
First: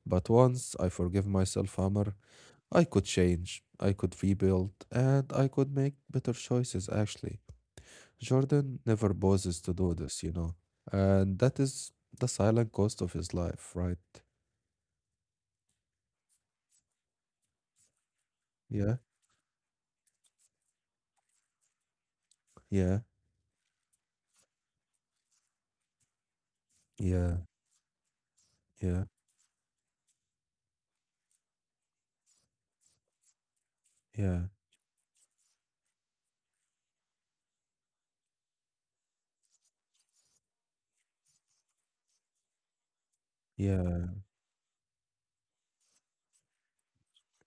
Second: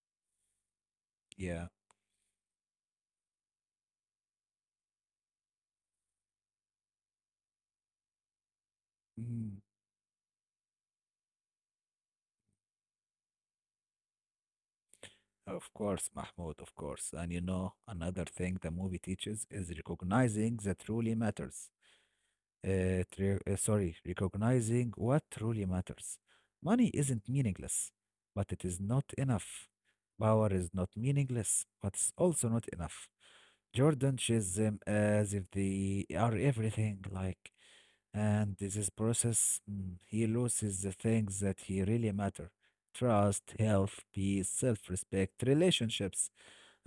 [SPEAKER 2] But once I forgive
[SPEAKER 1] yeah.
[SPEAKER 2] myself, Amr, I could change, I could rebuild, and I could make better choices actually. Jordan never pauses to do this, you know. And that is the silent cost of his life, right?
[SPEAKER 1] Of course, Mahmoud, of course. And you know, another thing the
[SPEAKER 2] Yeah.
[SPEAKER 1] movie teaches is recognizing that truly matters.
[SPEAKER 2] Yeah,
[SPEAKER 1] Sorry, recognizing what truly matters. Money isn't
[SPEAKER 2] yeah,
[SPEAKER 1] meaningless, but it is not
[SPEAKER 2] yeah,
[SPEAKER 1] enough. Power is not meaningless, but it's also not enough. Jordan
[SPEAKER 2] yeah,
[SPEAKER 1] sees them as if they are everything, like, and this process, mm, he loses the things that he really matter: trust,
[SPEAKER 2] yeah,
[SPEAKER 1] health, peace, self respect, relationships.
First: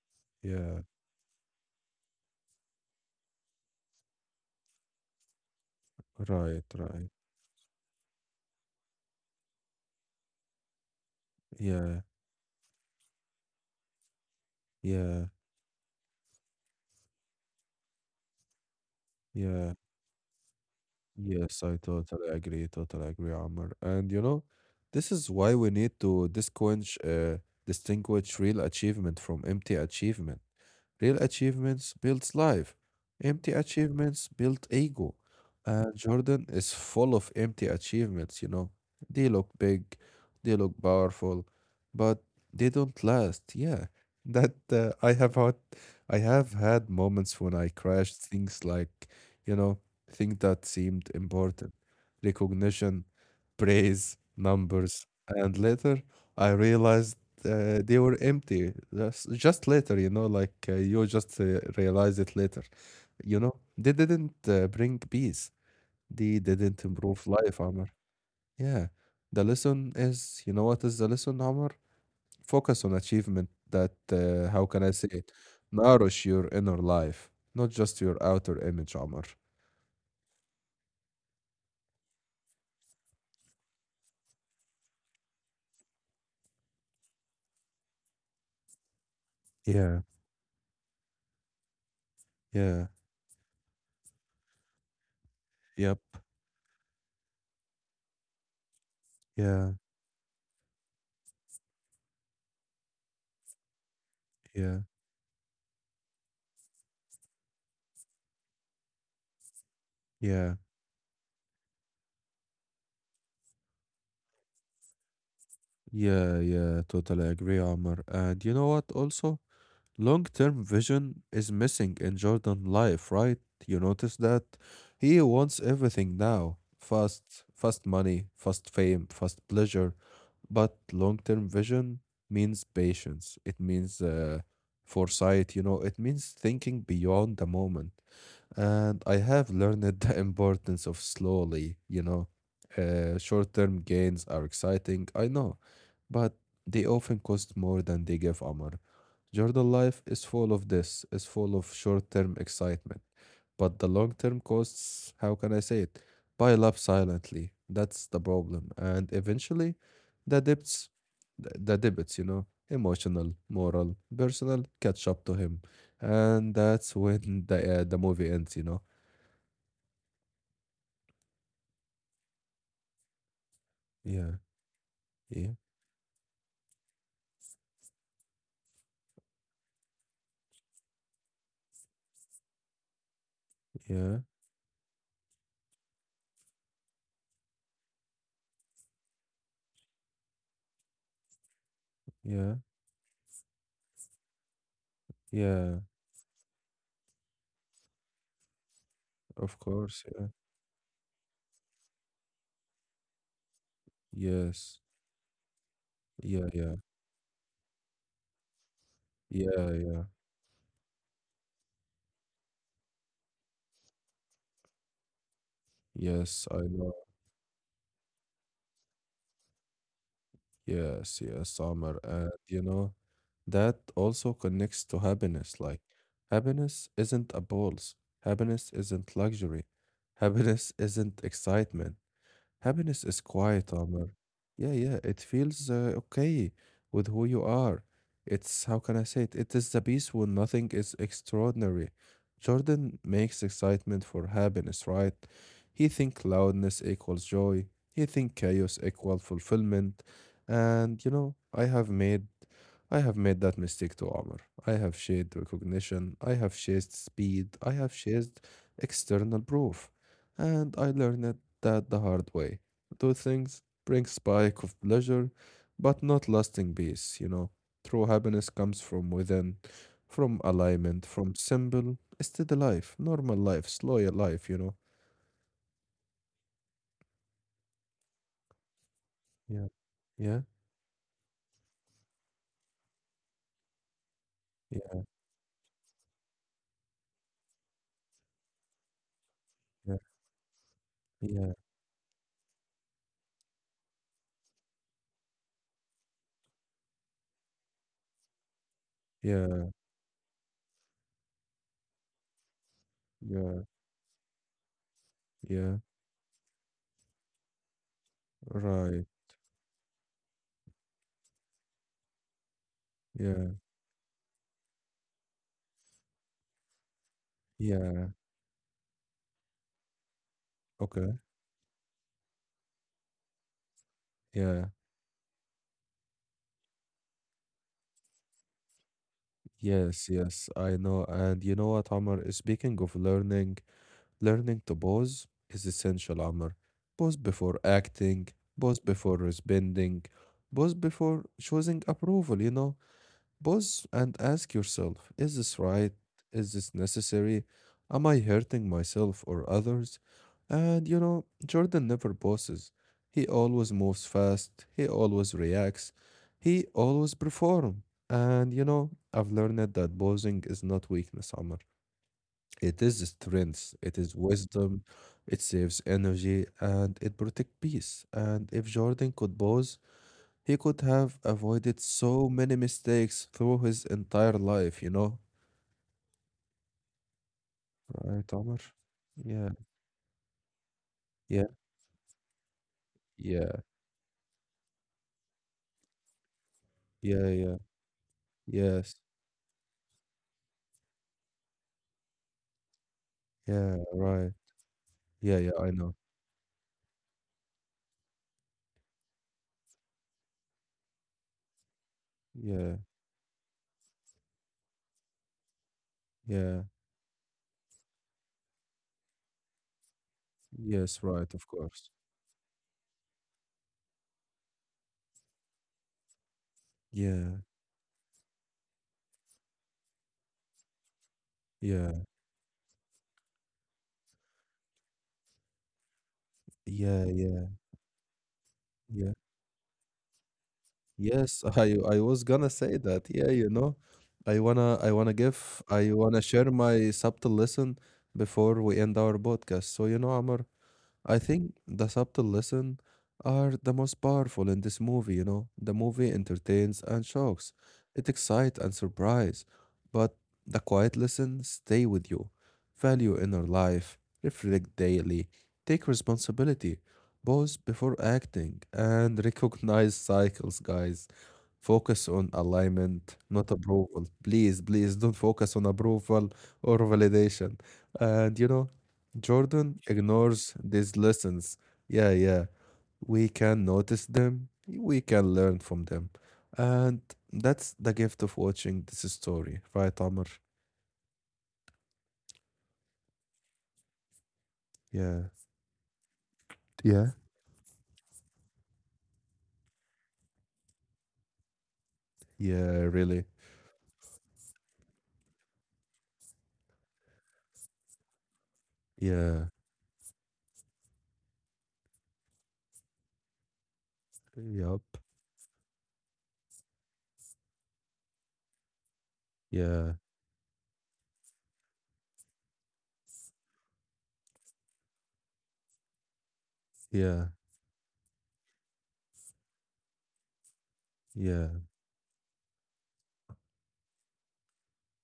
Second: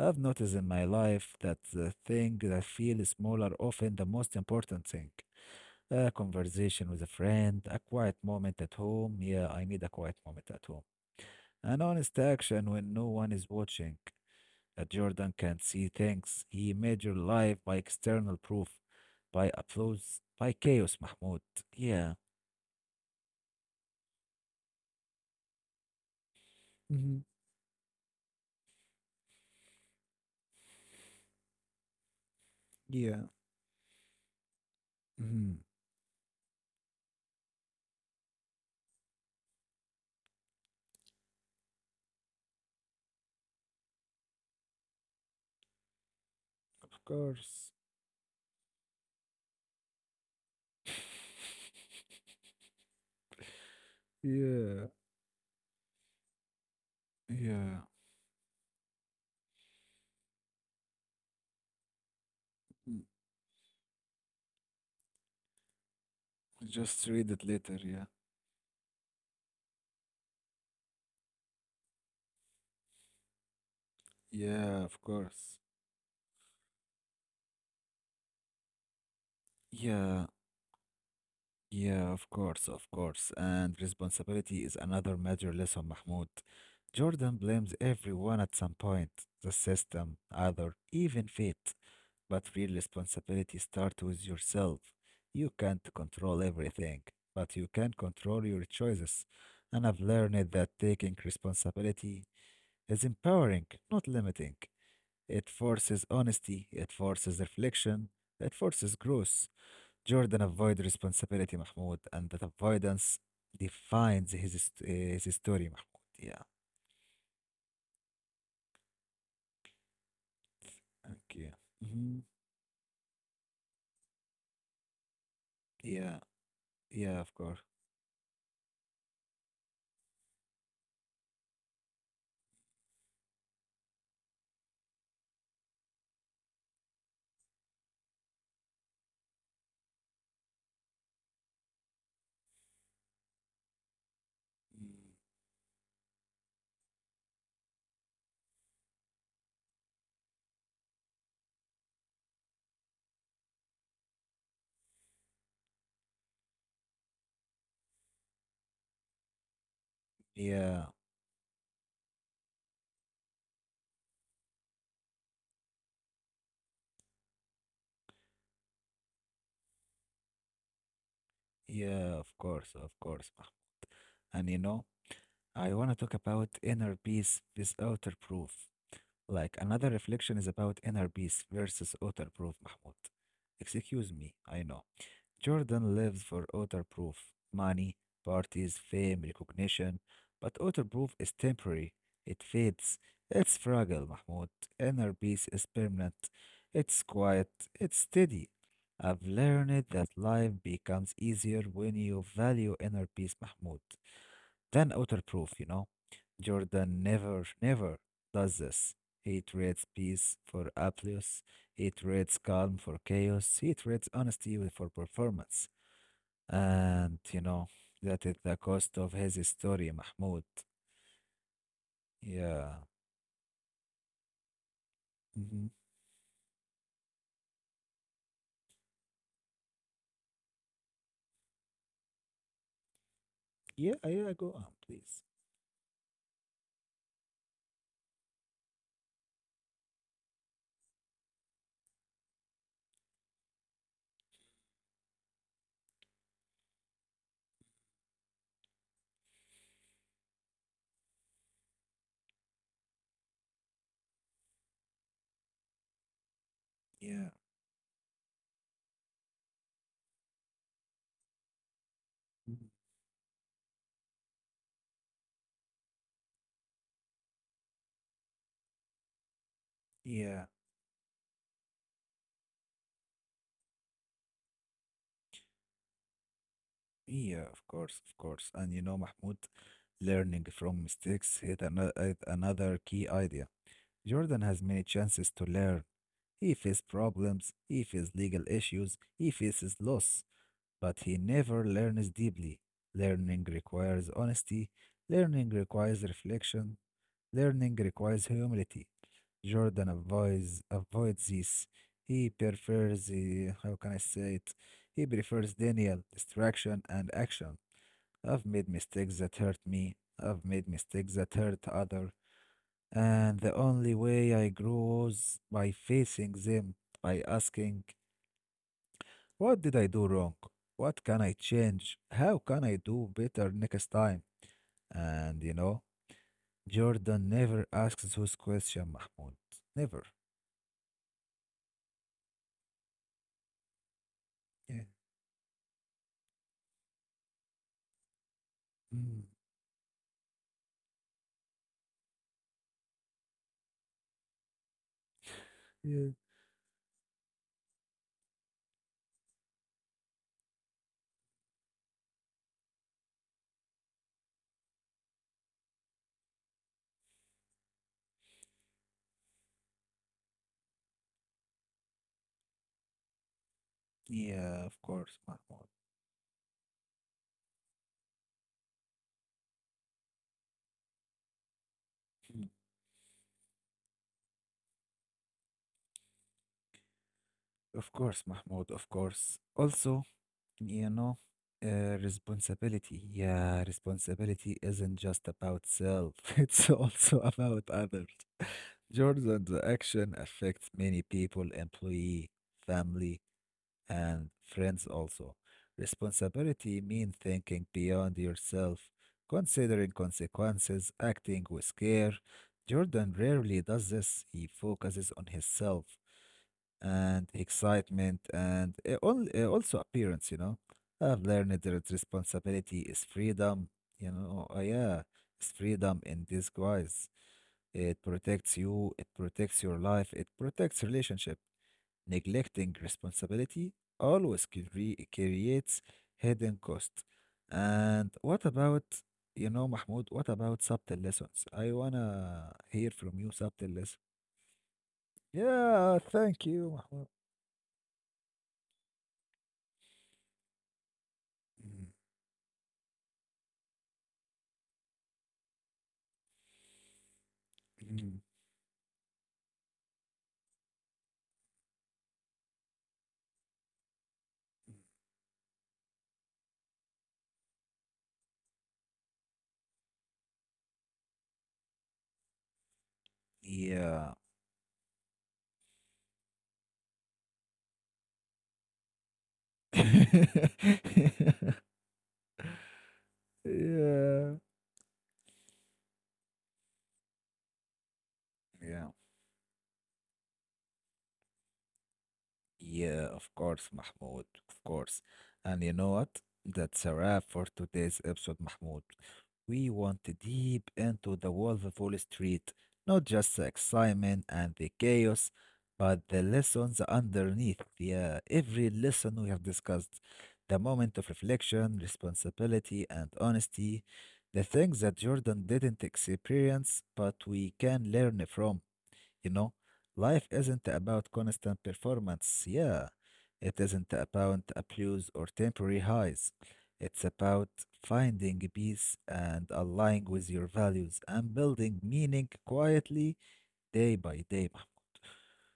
[SPEAKER 1] I've noticed in
[SPEAKER 2] yeah.
[SPEAKER 1] my life that the thing that feels small are often the most important thing. A
[SPEAKER 2] Right,
[SPEAKER 1] conversation
[SPEAKER 2] right.
[SPEAKER 1] with a friend, a quiet moment at home. Yeah, I need a quiet moment at home. An
[SPEAKER 2] Yeah,
[SPEAKER 1] honest action when no one is watching. A
[SPEAKER 2] yeah,
[SPEAKER 1] Jordan can see things. He measured life by external proof, by
[SPEAKER 2] yeah.
[SPEAKER 1] applause, by chaos, Mahmoud.
[SPEAKER 2] Yes, I
[SPEAKER 1] Yeah.
[SPEAKER 2] totally agree. Totally agree, Amr. And you know, this is why we need to distinguish,
[SPEAKER 1] Hmm.
[SPEAKER 2] uh, distinguish real achievement from empty achievement. Real achievements builds life.
[SPEAKER 1] Yeah.
[SPEAKER 2] Empty achievements build ego.
[SPEAKER 1] Hmm.
[SPEAKER 2] And Jordan is full of empty achievements, you know. They look big, they look powerful, but they don't last. Yeah. That I have
[SPEAKER 1] Of
[SPEAKER 2] had moments
[SPEAKER 1] course.
[SPEAKER 2] when I crashed things like, you know, things that seemed important. Recognition, praise,
[SPEAKER 1] Yeah.
[SPEAKER 2] numbers, and later I realized
[SPEAKER 1] Yeah.
[SPEAKER 2] they were empty. That's just later, you know, like you just realize it
[SPEAKER 1] Mm.
[SPEAKER 2] later. You know, they didn't bring peace. They
[SPEAKER 1] Just
[SPEAKER 2] didn't
[SPEAKER 1] read it
[SPEAKER 2] improve
[SPEAKER 1] later. Yeah.
[SPEAKER 2] life, Amr. Yeah. The lesson is, you know what is the lesson, Amr? Focus on achievement that,
[SPEAKER 1] Yeah, of
[SPEAKER 2] how can I
[SPEAKER 1] course.
[SPEAKER 2] say it? Nourish your inner life, not just your outer image, Amr.
[SPEAKER 1] Yeah, yeah, of course, of course. And responsibility is another major lesson, Mahmoud. Jordan blames everyone at some point, the system,
[SPEAKER 2] Yeah,
[SPEAKER 1] other, even fate. But real
[SPEAKER 2] yeah,
[SPEAKER 1] responsibility starts with yourself. You can't control
[SPEAKER 2] yep,
[SPEAKER 1] everything, but you can control your choices. And I've
[SPEAKER 2] yeah,
[SPEAKER 1] learned that taking responsibility is empowering, not limiting. It
[SPEAKER 2] yeah,
[SPEAKER 1] forces honesty, it forces reflection, it forces growth. Jordan avoided
[SPEAKER 2] yeah,
[SPEAKER 1] responsibility, Mahmoud, and that avoidance defines his his story, Mahmoud. Yeah,
[SPEAKER 2] yeah, yeah, totally agree, Amr. And you know what also? Long-term
[SPEAKER 1] yeah.
[SPEAKER 2] vision
[SPEAKER 1] Hmm.
[SPEAKER 2] is missing in Jordan life, right? You notice that he
[SPEAKER 1] Yeah,
[SPEAKER 2] wants everything
[SPEAKER 1] yeah.
[SPEAKER 2] now.
[SPEAKER 1] Of course,
[SPEAKER 2] Fast, fast money, fast fame, fast pleasure. But long-term vision means patience. It means foresight, you know, it means thinking beyond the moment. And I have learned *laughs* the importance of slowly, you know. Short-term gains are exciting, I know, but they often cost more than they give Amr. Jordan life is full of this, is full of short-term excitement. But the long-term costs, how can I say it? Pile up silently. That's the problem. And eventually,
[SPEAKER 1] yeah,
[SPEAKER 2] the debts, the debits, you know, emotional, moral, personal, catch up to him. And that's when the movie ends, you know.
[SPEAKER 1] yeah. Of course, Mahmoud. And you know,
[SPEAKER 2] Yeah,
[SPEAKER 1] I want to
[SPEAKER 2] yeah,
[SPEAKER 1] talk about inner peace versus outer proof. Like another reflection is about inner peace versus outer proof, Mahmoud. Excuse me, I
[SPEAKER 2] yeah,
[SPEAKER 1] know. Jordan lives for Otterproof, money, parties, fame, recognition. But Otterproof is temporary. It fades.
[SPEAKER 2] yeah,
[SPEAKER 1] It's fragile, Mahmoud. Inner peace is permanent.
[SPEAKER 2] yeah.
[SPEAKER 1] It's quiet. It's steady. I've learned that
[SPEAKER 2] Of
[SPEAKER 1] life
[SPEAKER 2] course, yeah.
[SPEAKER 1] becomes easier when you value inner peace, Mahmoud, than
[SPEAKER 2] Yes.
[SPEAKER 1] Otterproof, you know. Jordan
[SPEAKER 2] Yeah, yeah.
[SPEAKER 1] never, never does this. He trades
[SPEAKER 2] Yeah,
[SPEAKER 1] peace
[SPEAKER 2] yeah.
[SPEAKER 1] for applause. He trades calm for chaos. He trades honesty for performance.
[SPEAKER 2] Yes,
[SPEAKER 1] And
[SPEAKER 2] I
[SPEAKER 1] you
[SPEAKER 2] know.
[SPEAKER 1] know, that is the cost of his story, Mahmoud.
[SPEAKER 2] Yes, yes, Summer.
[SPEAKER 1] Yeah.
[SPEAKER 2] And you know, that also connects to
[SPEAKER 1] Hmm.
[SPEAKER 2] happiness. Like happiness isn't a balls. Happiness isn't luxury. Happiness isn't excitement. Happiness is
[SPEAKER 1] Yeah,
[SPEAKER 2] quiet,
[SPEAKER 1] yeah,
[SPEAKER 2] Omar.
[SPEAKER 1] go on,
[SPEAKER 2] Yeah,
[SPEAKER 1] please.
[SPEAKER 2] yeah, it feels okay with who you are. It's, how can I say it? It is the peace when nothing is extraordinary. Jordan makes excitement for happiness, right? He think loudness equals joy. He think chaos equal fulfillment. And you know, I have made that mistake to Omar. I have chased recognition. I have chased
[SPEAKER 1] Yeah.
[SPEAKER 2] speed. I have chased external proof and I learned that the hard
[SPEAKER 1] Mhm.
[SPEAKER 2] way. Those things bring spike of pleasure, but not lasting peace, you know. True happiness comes from within, from
[SPEAKER 1] Yeah.
[SPEAKER 2] alignment, from simple, steady life, normal life, slow life, you know.
[SPEAKER 1] Yeah, of course, of course. And you know, Mahmoud,
[SPEAKER 2] Yeah, yeah,
[SPEAKER 1] learning from mistakes is is another key idea. Jordan has many
[SPEAKER 2] yeah,
[SPEAKER 1] chances to learn. He faces problems, he faces legal issues, he faces
[SPEAKER 2] yeah,
[SPEAKER 1] loss, but he never
[SPEAKER 2] yeah,
[SPEAKER 1] learns deeply. Learning requires honesty, learning requires reflection, learning requires humility. Jordan
[SPEAKER 2] yeah,
[SPEAKER 1] avoids this. He prefers the, how can I
[SPEAKER 2] yeah,
[SPEAKER 1] say it? He prefers Daniel,
[SPEAKER 2] yeah,
[SPEAKER 1] distraction and action. I've made mistakes that hurt
[SPEAKER 2] right,
[SPEAKER 1] me. I've made mistakes that hurt other. And the only
[SPEAKER 2] yeah,
[SPEAKER 1] way I grew was by facing them, by asking,
[SPEAKER 2] yeah,
[SPEAKER 1] what did I do wrong? What can I
[SPEAKER 2] okay,
[SPEAKER 1] change? How can I do better next time?
[SPEAKER 2] yeah,
[SPEAKER 1] And you know, Jordan never asks those questions, Mahmoud. Never.
[SPEAKER 2] yes, yes, I know. And you know what, Omar, speaking of learning,
[SPEAKER 1] Yeah.
[SPEAKER 2] learning to pause is essential, Amr. Pause before acting,
[SPEAKER 1] Mm.
[SPEAKER 2] pause before responding, pause before choosing approval, you know. Pause and ask yourself, is
[SPEAKER 1] Yeah.
[SPEAKER 2] this right? Is this necessary? Am I hurting myself or others? And you know, Jordan never pauses. He always moves fast, he always reacts, he always performs. And you know, I've learned that pausing is not weakness, Amr. It is strength, it
[SPEAKER 1] Yeah, of
[SPEAKER 2] is
[SPEAKER 1] course,
[SPEAKER 2] wisdom,
[SPEAKER 1] Mahmoud.
[SPEAKER 2] it saves energy, and it protects peace. And if Jordan could pause, he could have avoided so many mistakes through his entire life, you know?
[SPEAKER 1] Of course, Mahmoud, of
[SPEAKER 2] Right,
[SPEAKER 1] course.
[SPEAKER 2] Omar?
[SPEAKER 1] Also,
[SPEAKER 2] Yeah,
[SPEAKER 1] you know,
[SPEAKER 2] yeah,
[SPEAKER 1] responsibility. Yeah, responsibility
[SPEAKER 2] yeah,
[SPEAKER 1] isn't just about self, *laughs* it's also about others.
[SPEAKER 2] yeah, yeah,
[SPEAKER 1] Jordan's
[SPEAKER 2] yes,
[SPEAKER 1] action affects many people, employee, family, and friends
[SPEAKER 2] yeah,
[SPEAKER 1] also.
[SPEAKER 2] right. Yeah, yeah,
[SPEAKER 1] Responsibility
[SPEAKER 2] I know.
[SPEAKER 1] means thinking beyond yourself, considering consequences, acting with care. Jordan rarely
[SPEAKER 2] Yeah,
[SPEAKER 1] does this. He focuses on himself and
[SPEAKER 2] yeah,
[SPEAKER 1] excitement and also appearance, you know. I've learned that
[SPEAKER 2] yes, right, of
[SPEAKER 1] responsibility
[SPEAKER 2] course.
[SPEAKER 1] is freedom, you know. Yeah, it's freedom in disguise. It
[SPEAKER 2] Yeah,
[SPEAKER 1] protects you, it protects your life, it protects relationship. Neglecting
[SPEAKER 2] yeah,
[SPEAKER 1] responsibility always creates hidden cost. And
[SPEAKER 2] yeah,
[SPEAKER 1] what
[SPEAKER 2] yeah,
[SPEAKER 1] about, you know, Mahmoud,
[SPEAKER 2] yeah.
[SPEAKER 1] what about subtle lessons? I wanna
[SPEAKER 2] Yes, *laughs* I
[SPEAKER 1] hear
[SPEAKER 2] I
[SPEAKER 1] from you
[SPEAKER 2] was gonna
[SPEAKER 1] subtle
[SPEAKER 2] say
[SPEAKER 1] lessons.
[SPEAKER 2] that. Yeah, you know,
[SPEAKER 1] Yeah, thank you,
[SPEAKER 2] I
[SPEAKER 1] Mahmoud.
[SPEAKER 2] wanna share my subtle lesson before we end our podcast. So you know, Amar, I think the subtle lesson are the most powerful in this movie. You know, the movie entertains and
[SPEAKER 1] Mm.
[SPEAKER 2] shocks, it excites and surprise, but the quiet lesson stay with you, value inner life, reflect daily, take responsibility, pause before acting, and *laughs* recognize cycles, guys. Focus on
[SPEAKER 1] *clears throat*
[SPEAKER 2] alignment,
[SPEAKER 1] Yeah.
[SPEAKER 2] not approval. Please, please don't focus on approval or validation. And you know, Jordan ignores
[SPEAKER 1] *laughs*
[SPEAKER 2] these lessons. Yeah, yeah. We can
[SPEAKER 1] Yeah.
[SPEAKER 2] notice them, we can learn from them. And that's the
[SPEAKER 1] Yeah.
[SPEAKER 2] gift of watching this story, right, Amr?
[SPEAKER 1] Yeah, of course, Mahmoud. Of course. And you
[SPEAKER 2] Yeah,
[SPEAKER 1] know what? That's a wrap for
[SPEAKER 2] yeah.
[SPEAKER 1] today's episode, Mahmoud. We want deep into The Wolf of Wall Street, not just
[SPEAKER 2] Yeah,
[SPEAKER 1] the
[SPEAKER 2] really.
[SPEAKER 1] excitement and the chaos, but the lessons underneath. Yeah, every lesson we have discussed,
[SPEAKER 2] Yeah,
[SPEAKER 1] the moment of reflection, responsibility, and honesty, the things that
[SPEAKER 2] yup.
[SPEAKER 1] Jordan didn't experience, but we can learn from. You know, life
[SPEAKER 2] Yeah,
[SPEAKER 1] isn't about constant performance. Yeah, it isn't about applause or temporary highs. It's about
[SPEAKER 2] yeah,
[SPEAKER 1] finding peace and aligning with your values and building
[SPEAKER 2] yeah.
[SPEAKER 1] meaning quietly day by day. Mahmoud.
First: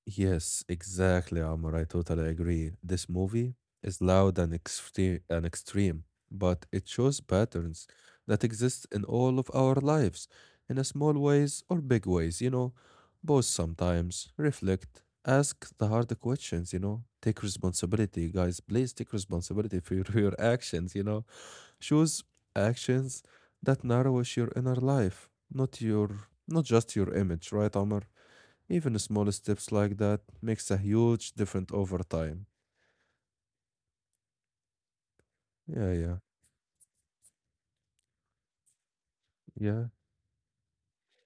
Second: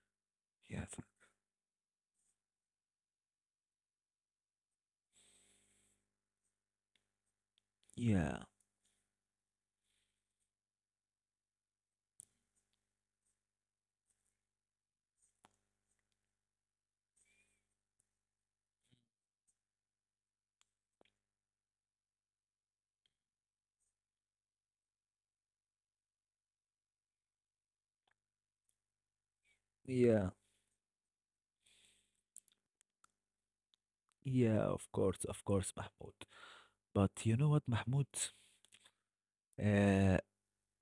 [SPEAKER 2] Yes,
[SPEAKER 1] Yeah.
[SPEAKER 2] exactly, Amr. I totally agree. This movie is loud and extreme, but it shows patterns that
[SPEAKER 1] Yeah,
[SPEAKER 2] exist in all of our lives, in a small ways or big ways, you know. Pause sometimes, reflect, ask the hard questions, you know. Take responsibility, guys. Please take responsibility for your, *laughs* your actions, you know. Choose actions that nourishes your inner life, not your, not just your image, right, Amr? Even small steps like that
[SPEAKER 1] yeah,
[SPEAKER 2] makes a huge difference over time.
[SPEAKER 1] yeah, of
[SPEAKER 2] Yeah,
[SPEAKER 1] course,
[SPEAKER 2] yeah,
[SPEAKER 1] Mahmoud. But you know what, Mahmoud?
[SPEAKER 2] yeah,
[SPEAKER 1] Uh,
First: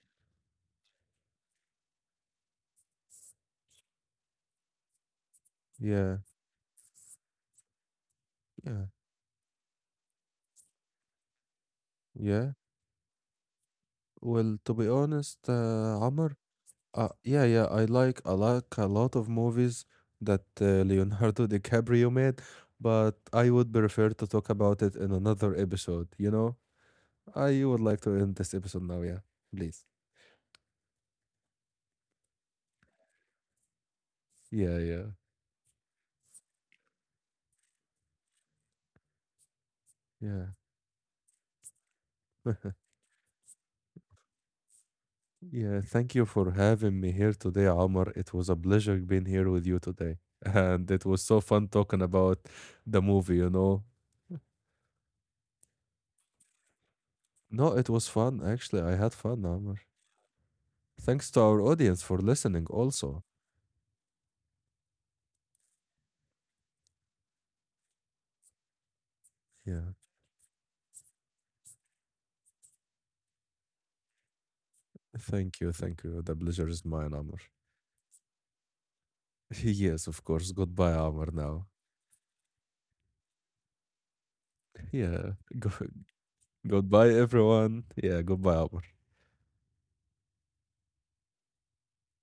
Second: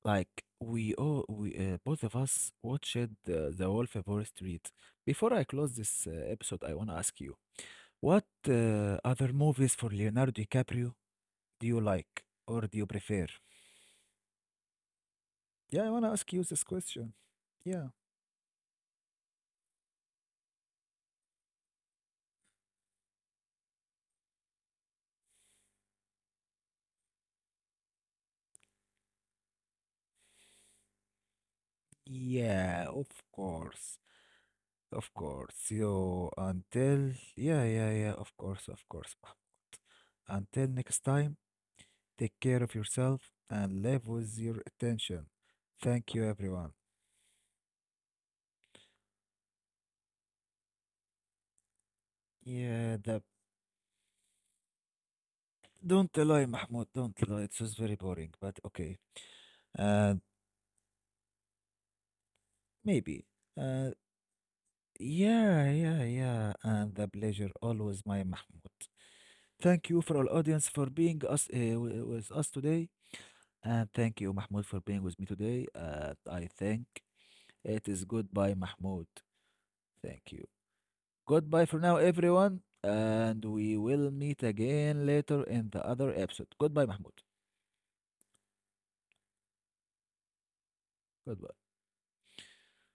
[SPEAKER 1] like we all, we both of us watched The Wolf of Wall Street. Before I close this
[SPEAKER 2] yeah,
[SPEAKER 1] episode, I want to ask you, what
[SPEAKER 2] yeah,
[SPEAKER 1] other movies for Leonardo DiCaprio do you like
[SPEAKER 2] yeah.
[SPEAKER 1] or do you prefer?
[SPEAKER 2] Well, to be honest,
[SPEAKER 1] Yeah, I want to
[SPEAKER 2] Amr,
[SPEAKER 1] ask you this question.
[SPEAKER 2] yeah, yeah, I
[SPEAKER 1] Yeah.
[SPEAKER 2] like I like a lot of movies that Leonardo *laughs* DiCaprio made, but I would prefer to talk about it in another episode. You know, I would like to end this episode now. Yeah, please.
[SPEAKER 1] Yeah, of course.
[SPEAKER 2] Yeah, yeah,
[SPEAKER 1] Of course. You until yeah, yeah, yeah, of course, of course. Mahmoud.
[SPEAKER 2] yeah.
[SPEAKER 1] Until next time, take care of yourself and live with your attention.
[SPEAKER 2] Yeah, thank
[SPEAKER 1] Thank
[SPEAKER 2] you
[SPEAKER 1] you
[SPEAKER 2] for
[SPEAKER 1] everyone.
[SPEAKER 2] having me here today, Omar. It was a pleasure being here with you today. *laughs* And it was so fun talking about
[SPEAKER 1] Yeah,
[SPEAKER 2] the
[SPEAKER 1] the
[SPEAKER 2] movie, you know.
[SPEAKER 1] don't lie, Mahmoud, don't lie. It was
[SPEAKER 2] No, it
[SPEAKER 1] very
[SPEAKER 2] was
[SPEAKER 1] boring,
[SPEAKER 2] fun.
[SPEAKER 1] but
[SPEAKER 2] Actually,
[SPEAKER 1] okay.
[SPEAKER 2] I had fun, Omar.
[SPEAKER 1] And
[SPEAKER 2] Thanks to our audience for listening
[SPEAKER 1] maybe.
[SPEAKER 2] also.
[SPEAKER 1] Uh Yeah, yeah, yeah. And the pleasure always, my Mahmoud. Thank
[SPEAKER 2] Yeah.
[SPEAKER 1] you for all audience for being us with us today. And thank you, Mahmoud, for being with me
[SPEAKER 2] Thank
[SPEAKER 1] today.
[SPEAKER 2] you. Thank you. The
[SPEAKER 1] I
[SPEAKER 2] pleasure
[SPEAKER 1] think
[SPEAKER 2] is mine, Amr.
[SPEAKER 1] it is goodbye, Mahmoud.
[SPEAKER 2] *laughs* Yes,
[SPEAKER 1] Thank
[SPEAKER 2] of
[SPEAKER 1] you.
[SPEAKER 2] course. Goodbye, Amr.
[SPEAKER 1] Goodbye
[SPEAKER 2] Now.
[SPEAKER 1] for now, everyone. And we will meet again
[SPEAKER 2] Yeah.
[SPEAKER 1] later in the
[SPEAKER 2] Go-
[SPEAKER 1] other episode.
[SPEAKER 2] *laughs*
[SPEAKER 1] Goodbye,
[SPEAKER 2] goodbye,
[SPEAKER 1] Mahmoud.
[SPEAKER 2] everyone. Yeah, goodbye, Amr.
[SPEAKER 1] Goodbye.